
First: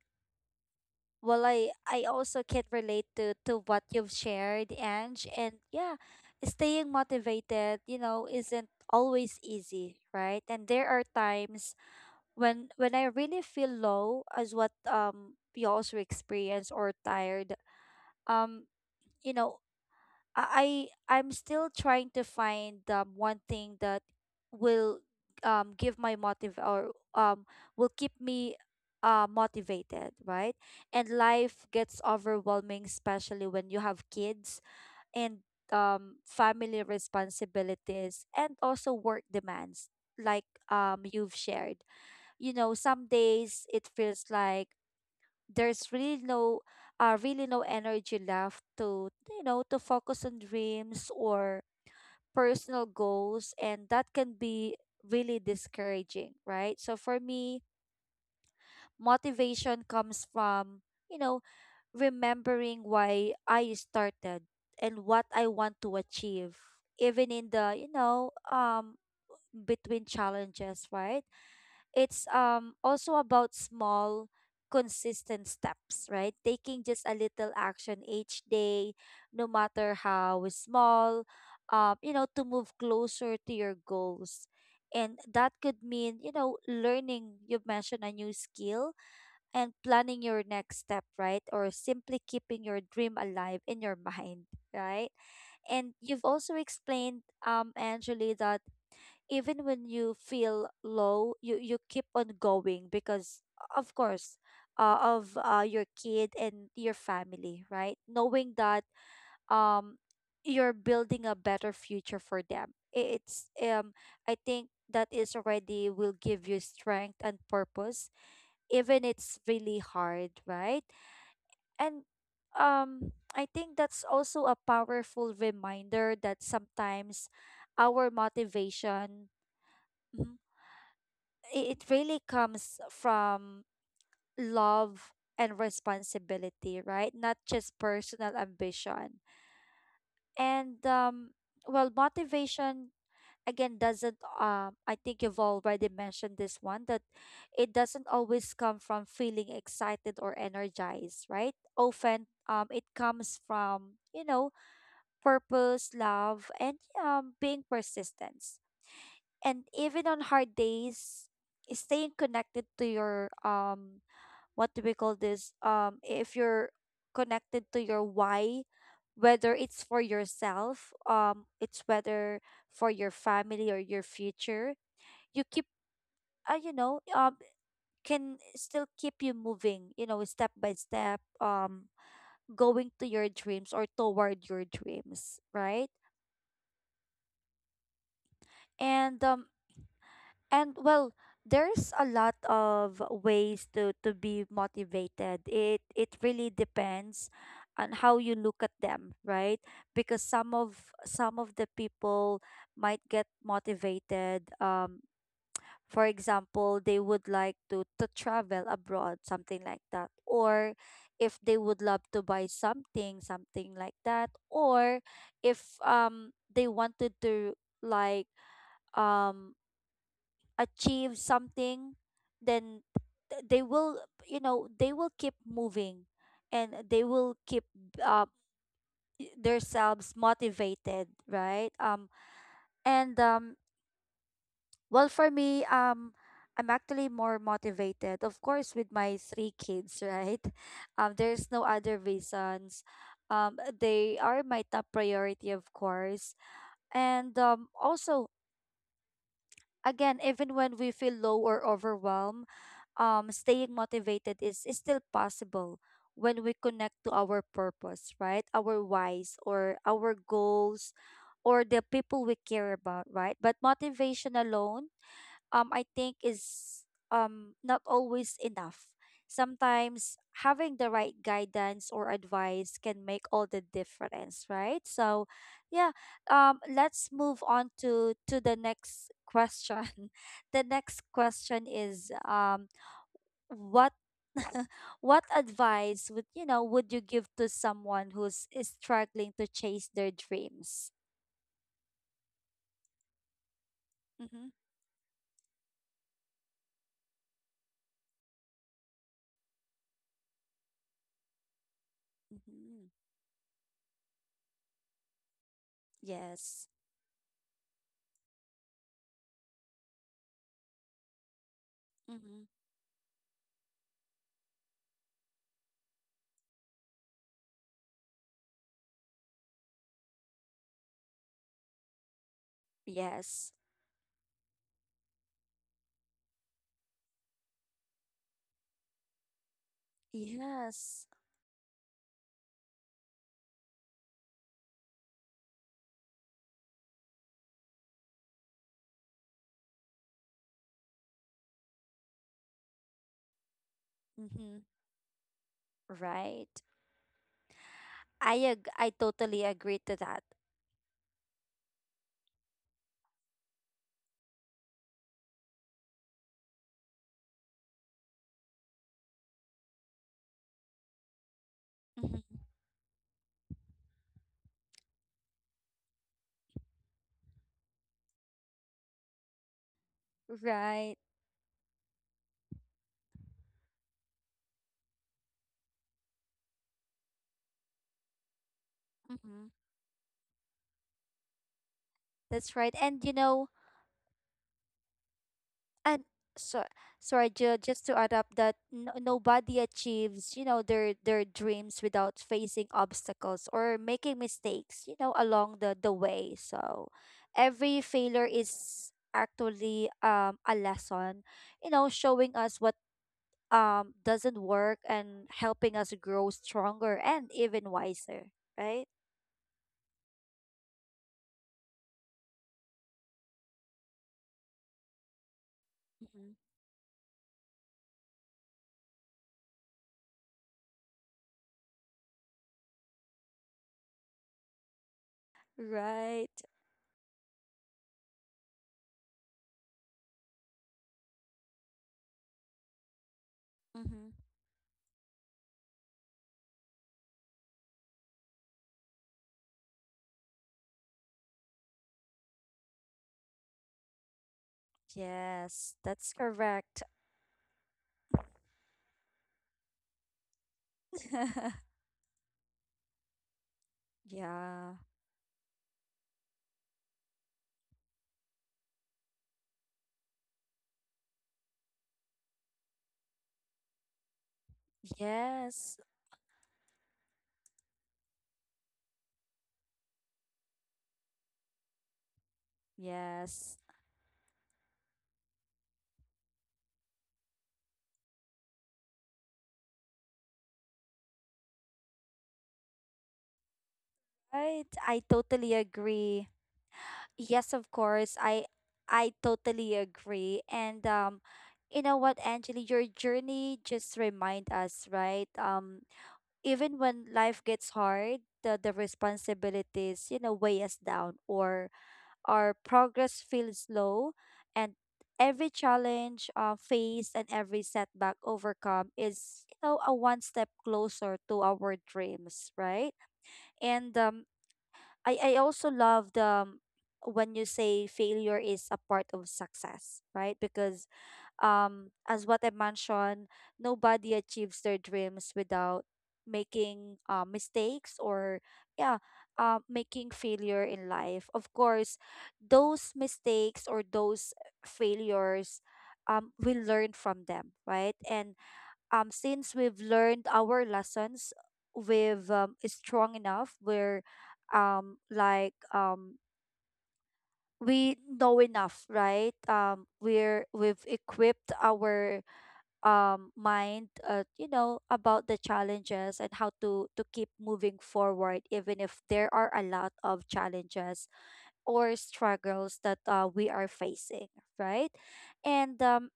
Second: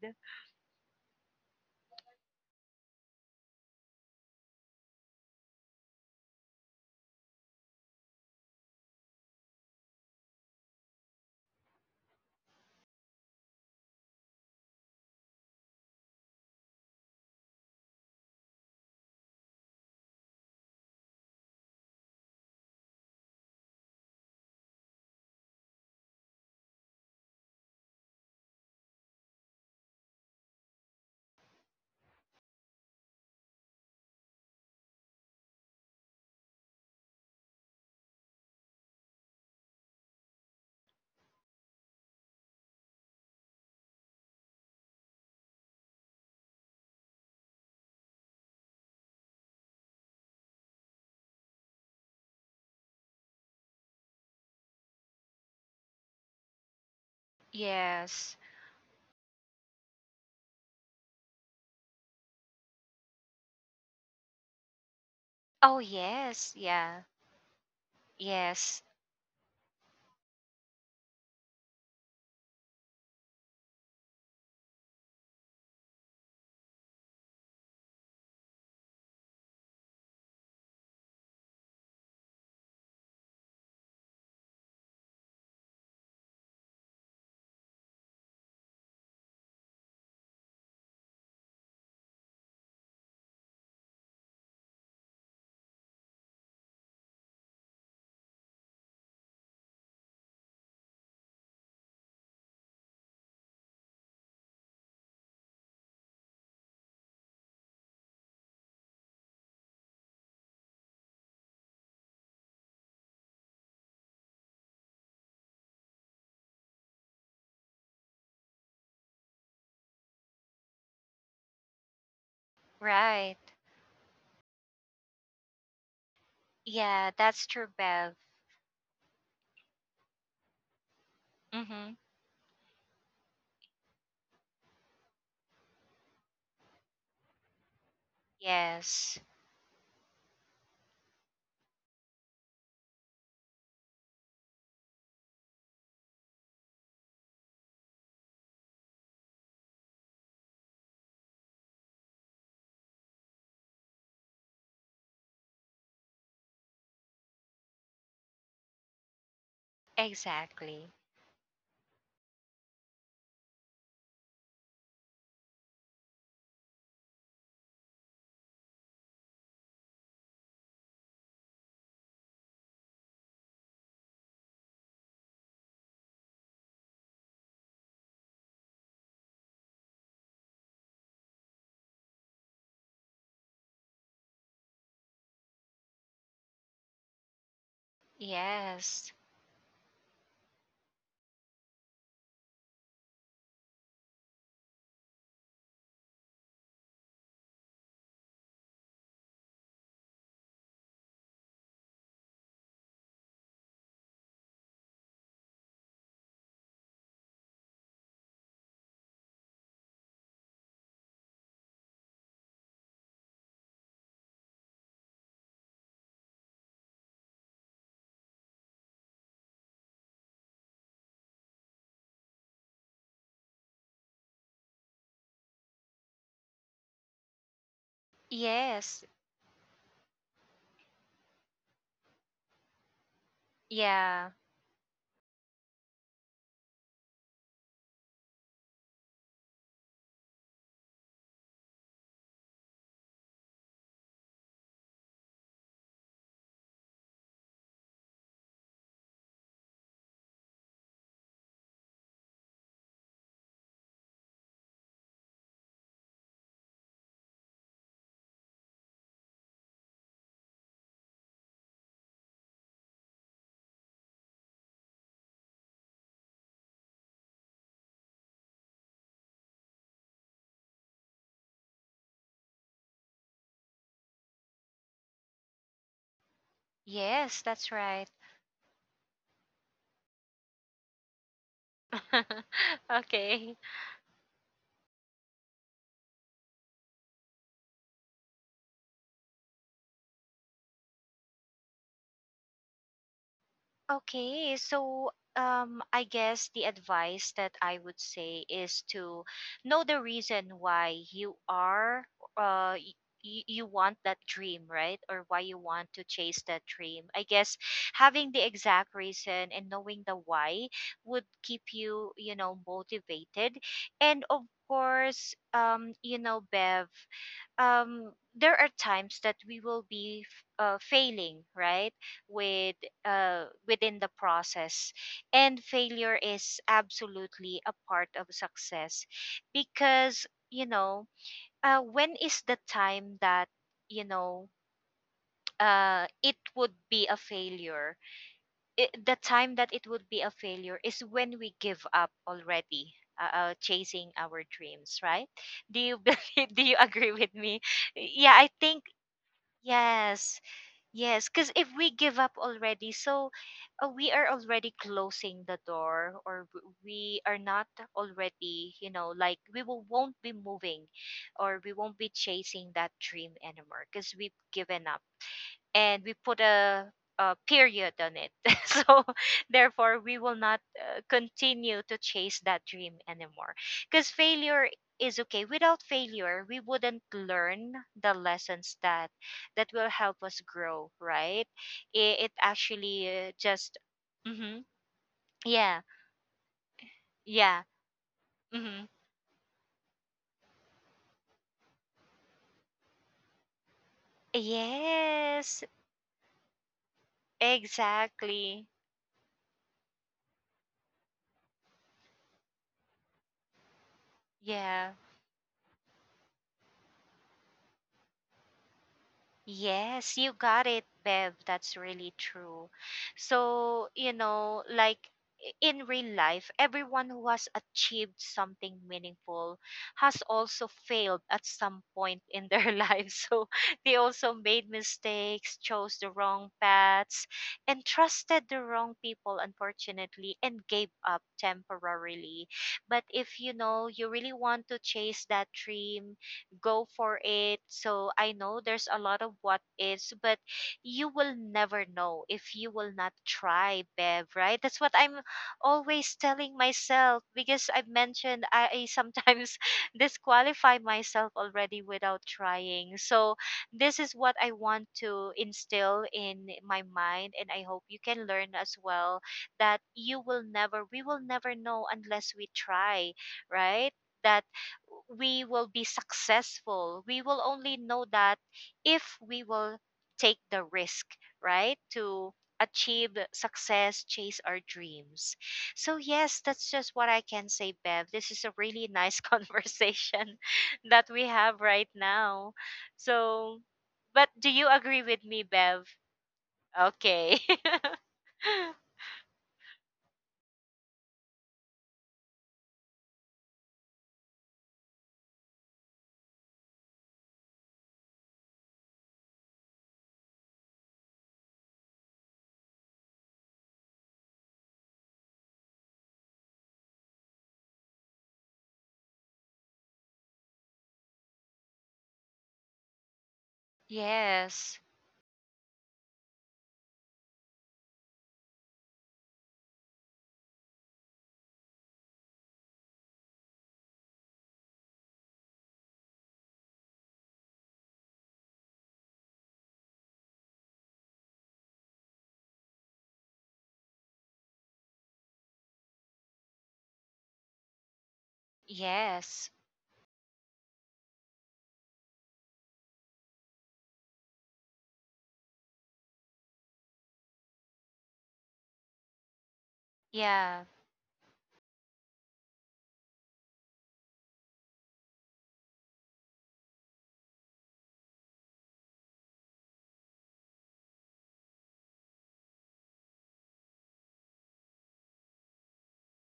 [SPEAKER 1] Well, I also can relate to what you've shared, Ange, and yeah, staying motivated, you know, isn't always easy, right? And there are times when I really feel low, as what you also experience, or tired. Um, you know, I'm still trying to find one thing that will give my motive or will keep me motivated, right? And life gets overwhelming, especially when you have kids and family responsibilities and also work demands like, you've shared. You know, some days it feels like there's really no, really no energy left to, you know, to focus on dreams or personal goals, and that can be really discouraging, right? So for me,
[SPEAKER 2] Yes.
[SPEAKER 1] motivation comes from, you know, remembering why I started and what I want
[SPEAKER 2] Oh
[SPEAKER 1] to
[SPEAKER 2] yes,
[SPEAKER 1] achieve,
[SPEAKER 2] yeah.
[SPEAKER 1] even in the, you know,
[SPEAKER 2] Yes.
[SPEAKER 1] between challenges, right? It's also about small consistent steps, right? Taking just a little action each day, no matter how small, you know, to move closer to your goals. And that could mean, you know, learning, you've mentioned, a new skill, and planning your next step, right? Or simply keeping your dream alive in your mind, right? And you've also explained, Angeli, that even when you feel low, you keep on going because, of course, of your kid and your family, right? Knowing that um you're building a better future for them. It's I think that is already will give you strength and purpose, even it's really hard, right? And
[SPEAKER 2] Right.
[SPEAKER 1] I think that's also a powerful reminder
[SPEAKER 2] Yeah,
[SPEAKER 1] that
[SPEAKER 2] that's true, Bev.
[SPEAKER 1] sometimes our motivation, Mhm,
[SPEAKER 2] Mm-hmm.
[SPEAKER 1] it really comes from love and responsibility, right? Not just personal
[SPEAKER 2] Yes.
[SPEAKER 1] ambition. And well, motivation again doesn't. I think you've already mentioned this one, that it doesn't always come from feeling excited or energized, right? Often, it comes from, you know, purpose, love, and being persistent. And even on hard
[SPEAKER 2] Exactly.
[SPEAKER 1] days, staying connected to your what do we call this, if you're connected to your why, whether it's for yourself, it's whether for your family or your future, you keep you know, can still keep you moving, you know, step by step, going to your dreams or toward your dreams, right?
[SPEAKER 2] Yes.
[SPEAKER 1] And And well, there's a lot of ways to be motivated. It really depends on how you look at them, right? Because some of the people might get motivated. For example, they would like to travel abroad, something like that. Or if they would love to buy something, something like that. Or if they wanted to like um achieve something then they will, they will keep moving and they will keep
[SPEAKER 2] Yes.
[SPEAKER 1] uh, themselves motivated, right? And
[SPEAKER 2] Yeah.
[SPEAKER 1] well, for me, I'm actually more motivated, of course, with my three kids, right? There's no other reasons. They are my top priority, of course. And also, again, even when we feel low or overwhelmed, staying motivated is still possible when we connect to our purpose, right? Our whys or our goals or the people we care about, right? But motivation alone, I think, is not always enough. Sometimes having the right guidance or advice can make all the difference, right? So, yeah,
[SPEAKER 2] Yes, that's
[SPEAKER 1] let's
[SPEAKER 2] right.
[SPEAKER 1] move on to the next question. The next question is
[SPEAKER 2] Okay.
[SPEAKER 1] what what advice would, would you give to someone who's is struggling to chase their dreams?
[SPEAKER 2] Okay, so
[SPEAKER 1] Mm-hmm.
[SPEAKER 2] I guess the advice that I would say is to know the reason why you are,
[SPEAKER 1] Mm-hmm.
[SPEAKER 2] you want that dream, right? Or why you want to chase that dream. I
[SPEAKER 1] Yes.
[SPEAKER 2] guess having the exact reason and knowing the why would keep you,
[SPEAKER 1] Mm-hmm.
[SPEAKER 2] motivated. And of course, you know, Bev, there are times that we will be failing, right, with within
[SPEAKER 1] Yes.
[SPEAKER 2] the process. And failure is absolutely a part of success because
[SPEAKER 1] Yes.
[SPEAKER 2] when is the time that you know it would be a failure? The time that it would be a failure is when we give up already chasing our
[SPEAKER 1] Mm-hmm.
[SPEAKER 2] dreams, right? Do you do you
[SPEAKER 1] Right.
[SPEAKER 2] agree with me? Yeah, I think.
[SPEAKER 1] I totally agree to
[SPEAKER 2] Yes,
[SPEAKER 1] that.
[SPEAKER 2] yes. Because if we give up already, so we are already closing the door, or we are not already, you know, like we won't be moving, or we won't be
[SPEAKER 1] Mm-hmm.
[SPEAKER 2] chasing that dream anymore because we've given up and we put a period on it. So therefore, we will not
[SPEAKER 1] Right.
[SPEAKER 2] continue to chase that dream anymore. Because failure is okay. Without failure, we wouldn't learn the lessons that
[SPEAKER 1] Mm-hmm.
[SPEAKER 2] that will help us grow. Right? It
[SPEAKER 1] That's right. And
[SPEAKER 2] actually just hmm. Yeah.
[SPEAKER 1] and so sorry, Jill,
[SPEAKER 2] Yeah.
[SPEAKER 1] just to add up that
[SPEAKER 2] Hmm.
[SPEAKER 1] no, nobody achieves, their dreams without facing obstacles or making mistakes, along
[SPEAKER 2] Yes.
[SPEAKER 1] the way. So every failure
[SPEAKER 2] Exactly.
[SPEAKER 1] is actually a lesson, you know, showing us what doesn't work
[SPEAKER 2] Yeah.
[SPEAKER 1] and helping us grow stronger and even wiser, right?
[SPEAKER 2] Yes, you got it, Bev. That's really true. So, you know, like, in real
[SPEAKER 1] Mm-hmm.
[SPEAKER 2] life, everyone who has achieved something meaningful has also failed at some point in their life. So they also made mistakes, chose the
[SPEAKER 1] Right.
[SPEAKER 2] wrong paths, and trusted the wrong people, unfortunately, and gave up temporarily. But if you know
[SPEAKER 1] Mm-hmm.
[SPEAKER 2] you really want to chase that dream, go for it. So I know there's a lot of what is, but you will never know if you will not try, Bev, right? That's what I'm
[SPEAKER 1] Yes, that's
[SPEAKER 2] always telling
[SPEAKER 1] correct.
[SPEAKER 2] myself because I've mentioned I sometimes disqualify myself already without trying. So this is what I
[SPEAKER 1] Yeah.
[SPEAKER 2] want to instill in my mind, and I hope you can learn as well that you will never, we will never know unless we try, right? That we will
[SPEAKER 1] Yes.
[SPEAKER 2] be successful. We will only know that if we will take the risk, right? To achieve
[SPEAKER 1] Yes.
[SPEAKER 2] success, chase our dreams. So, yes, that's just what I can say, Bev. This is a really nice conversation that we have right now. So, but do you
[SPEAKER 1] Right.
[SPEAKER 2] agree
[SPEAKER 1] I
[SPEAKER 2] with me,
[SPEAKER 1] totally
[SPEAKER 2] Bev?
[SPEAKER 1] agree.
[SPEAKER 2] Okay.
[SPEAKER 1] Yes, of course. I I totally agree. And you know what, Angeli, your journey just remind us, right? Even when life gets hard, the responsibilities, you know, weigh us down or our progress feels slow, and every challenge faced and every setback overcome is, you know, a one step closer to our dreams, right? And
[SPEAKER 2] Yes.
[SPEAKER 1] I also love the, when you say failure is a part of success, right? Because as what I mentioned, nobody achieves their dreams without making mistakes or yeah, making failure in life. Of course, those mistakes or those failures, we learn from them, right? And
[SPEAKER 2] Yes.
[SPEAKER 1] since we've learned our lessons, we've is strong enough. Um, like um, we know enough, right?
[SPEAKER 2] Yeah.
[SPEAKER 1] We've equipped our mind, you know, about the challenges and how to keep moving forward even if there are a lot of challenges or struggles that we are facing, right? And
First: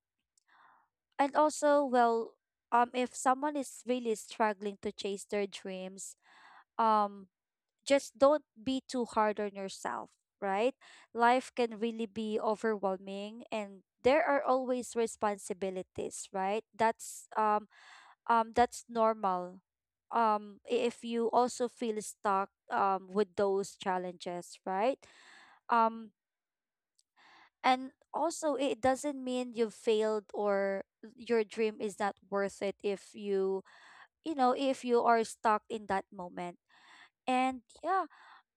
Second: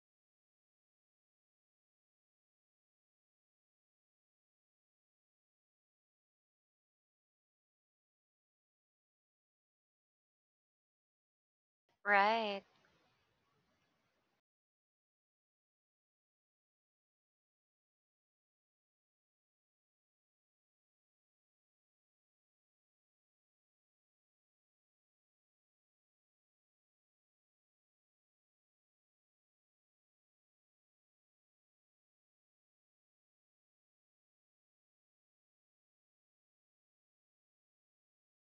[SPEAKER 1] and also, well, if someone is really struggling to chase their dreams, um just don't be too hard on yourself, right? Life can really be
[SPEAKER 2] Right.
[SPEAKER 1] overwhelming, and there are always responsibilities, right? That's normal. If you also feel stuck with those challenges, right? um and also, it doesn't mean you've failed or your dream is not worth it if you, you know, if you are stuck in that moment. And yeah,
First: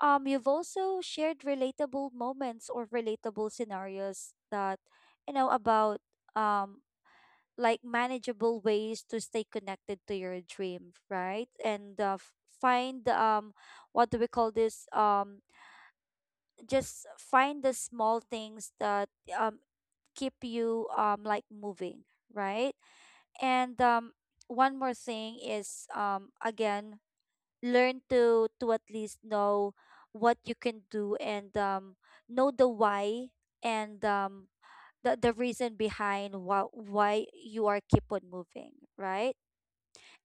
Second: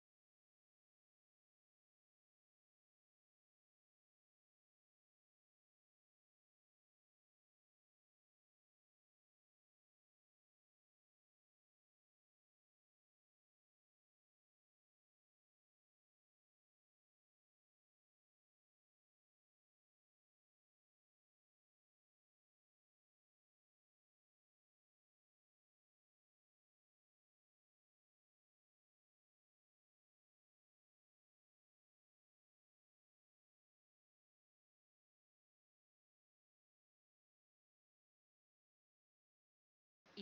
[SPEAKER 1] you've also shared relatable moments or relatable scenarios that you know about, um like manageable ways to stay connected to your dream, right? And find what do we call this, just find the small things that um keep you like moving, right? And one more thing is, again, learn to at least know what you can do, and know the why, and the reason behind why you are keep on moving, right?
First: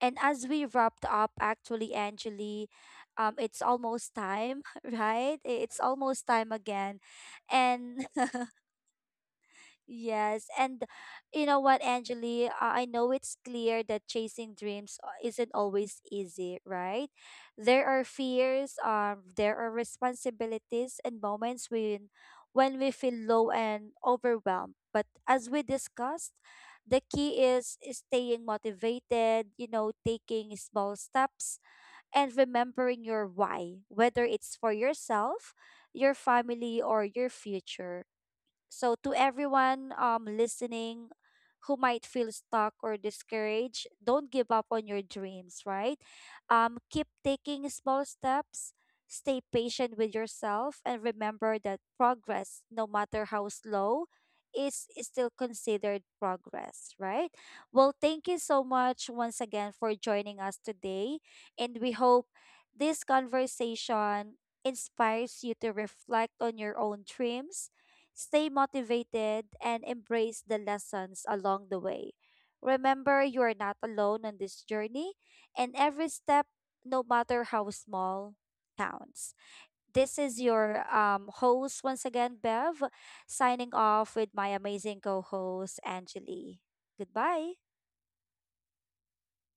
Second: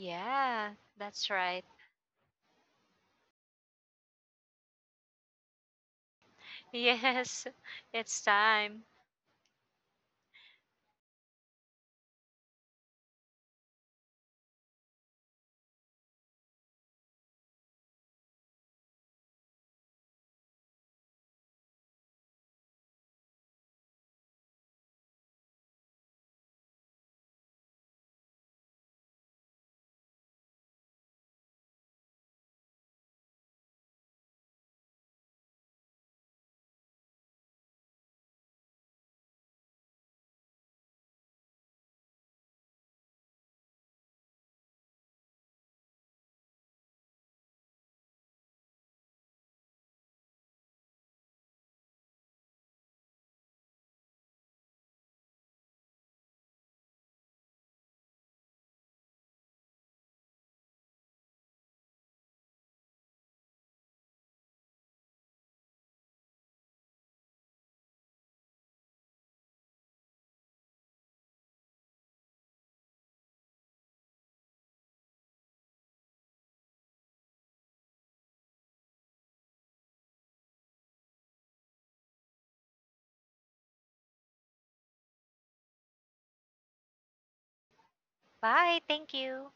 [SPEAKER 1] And as we wrapped
[SPEAKER 2] That's
[SPEAKER 1] up,
[SPEAKER 2] right.
[SPEAKER 1] actually, Angeli, it's almost time, right? It's almost time again.
[SPEAKER 2] Yes,
[SPEAKER 1] And
[SPEAKER 2] it's time.
[SPEAKER 1] yes, and you know what, Angeli? I know it's clear that chasing dreams isn't always easy, right? There are fears, there are responsibilities and moments when we feel low and overwhelmed. But as we discussed, the key is staying motivated, you know, taking small steps and remembering your why, whether it's for yourself, your family, or your future. So to everyone listening, who might feel stuck or discouraged, don't give up on your dreams, right? Keep taking small steps, stay patient with yourself, and remember that progress, no matter how slow, is still considered progress, right? Well, thank you so much once again for joining us today, and we hope this conversation inspires you to reflect on your own dreams. Stay motivated and embrace the lessons along the way. Remember, you are not alone on this journey, and every step, no matter how small, counts. This is your, host once again, Bev, signing off with my amazing co host, Angeli. Goodbye.
[SPEAKER 2] Bye. Thank you.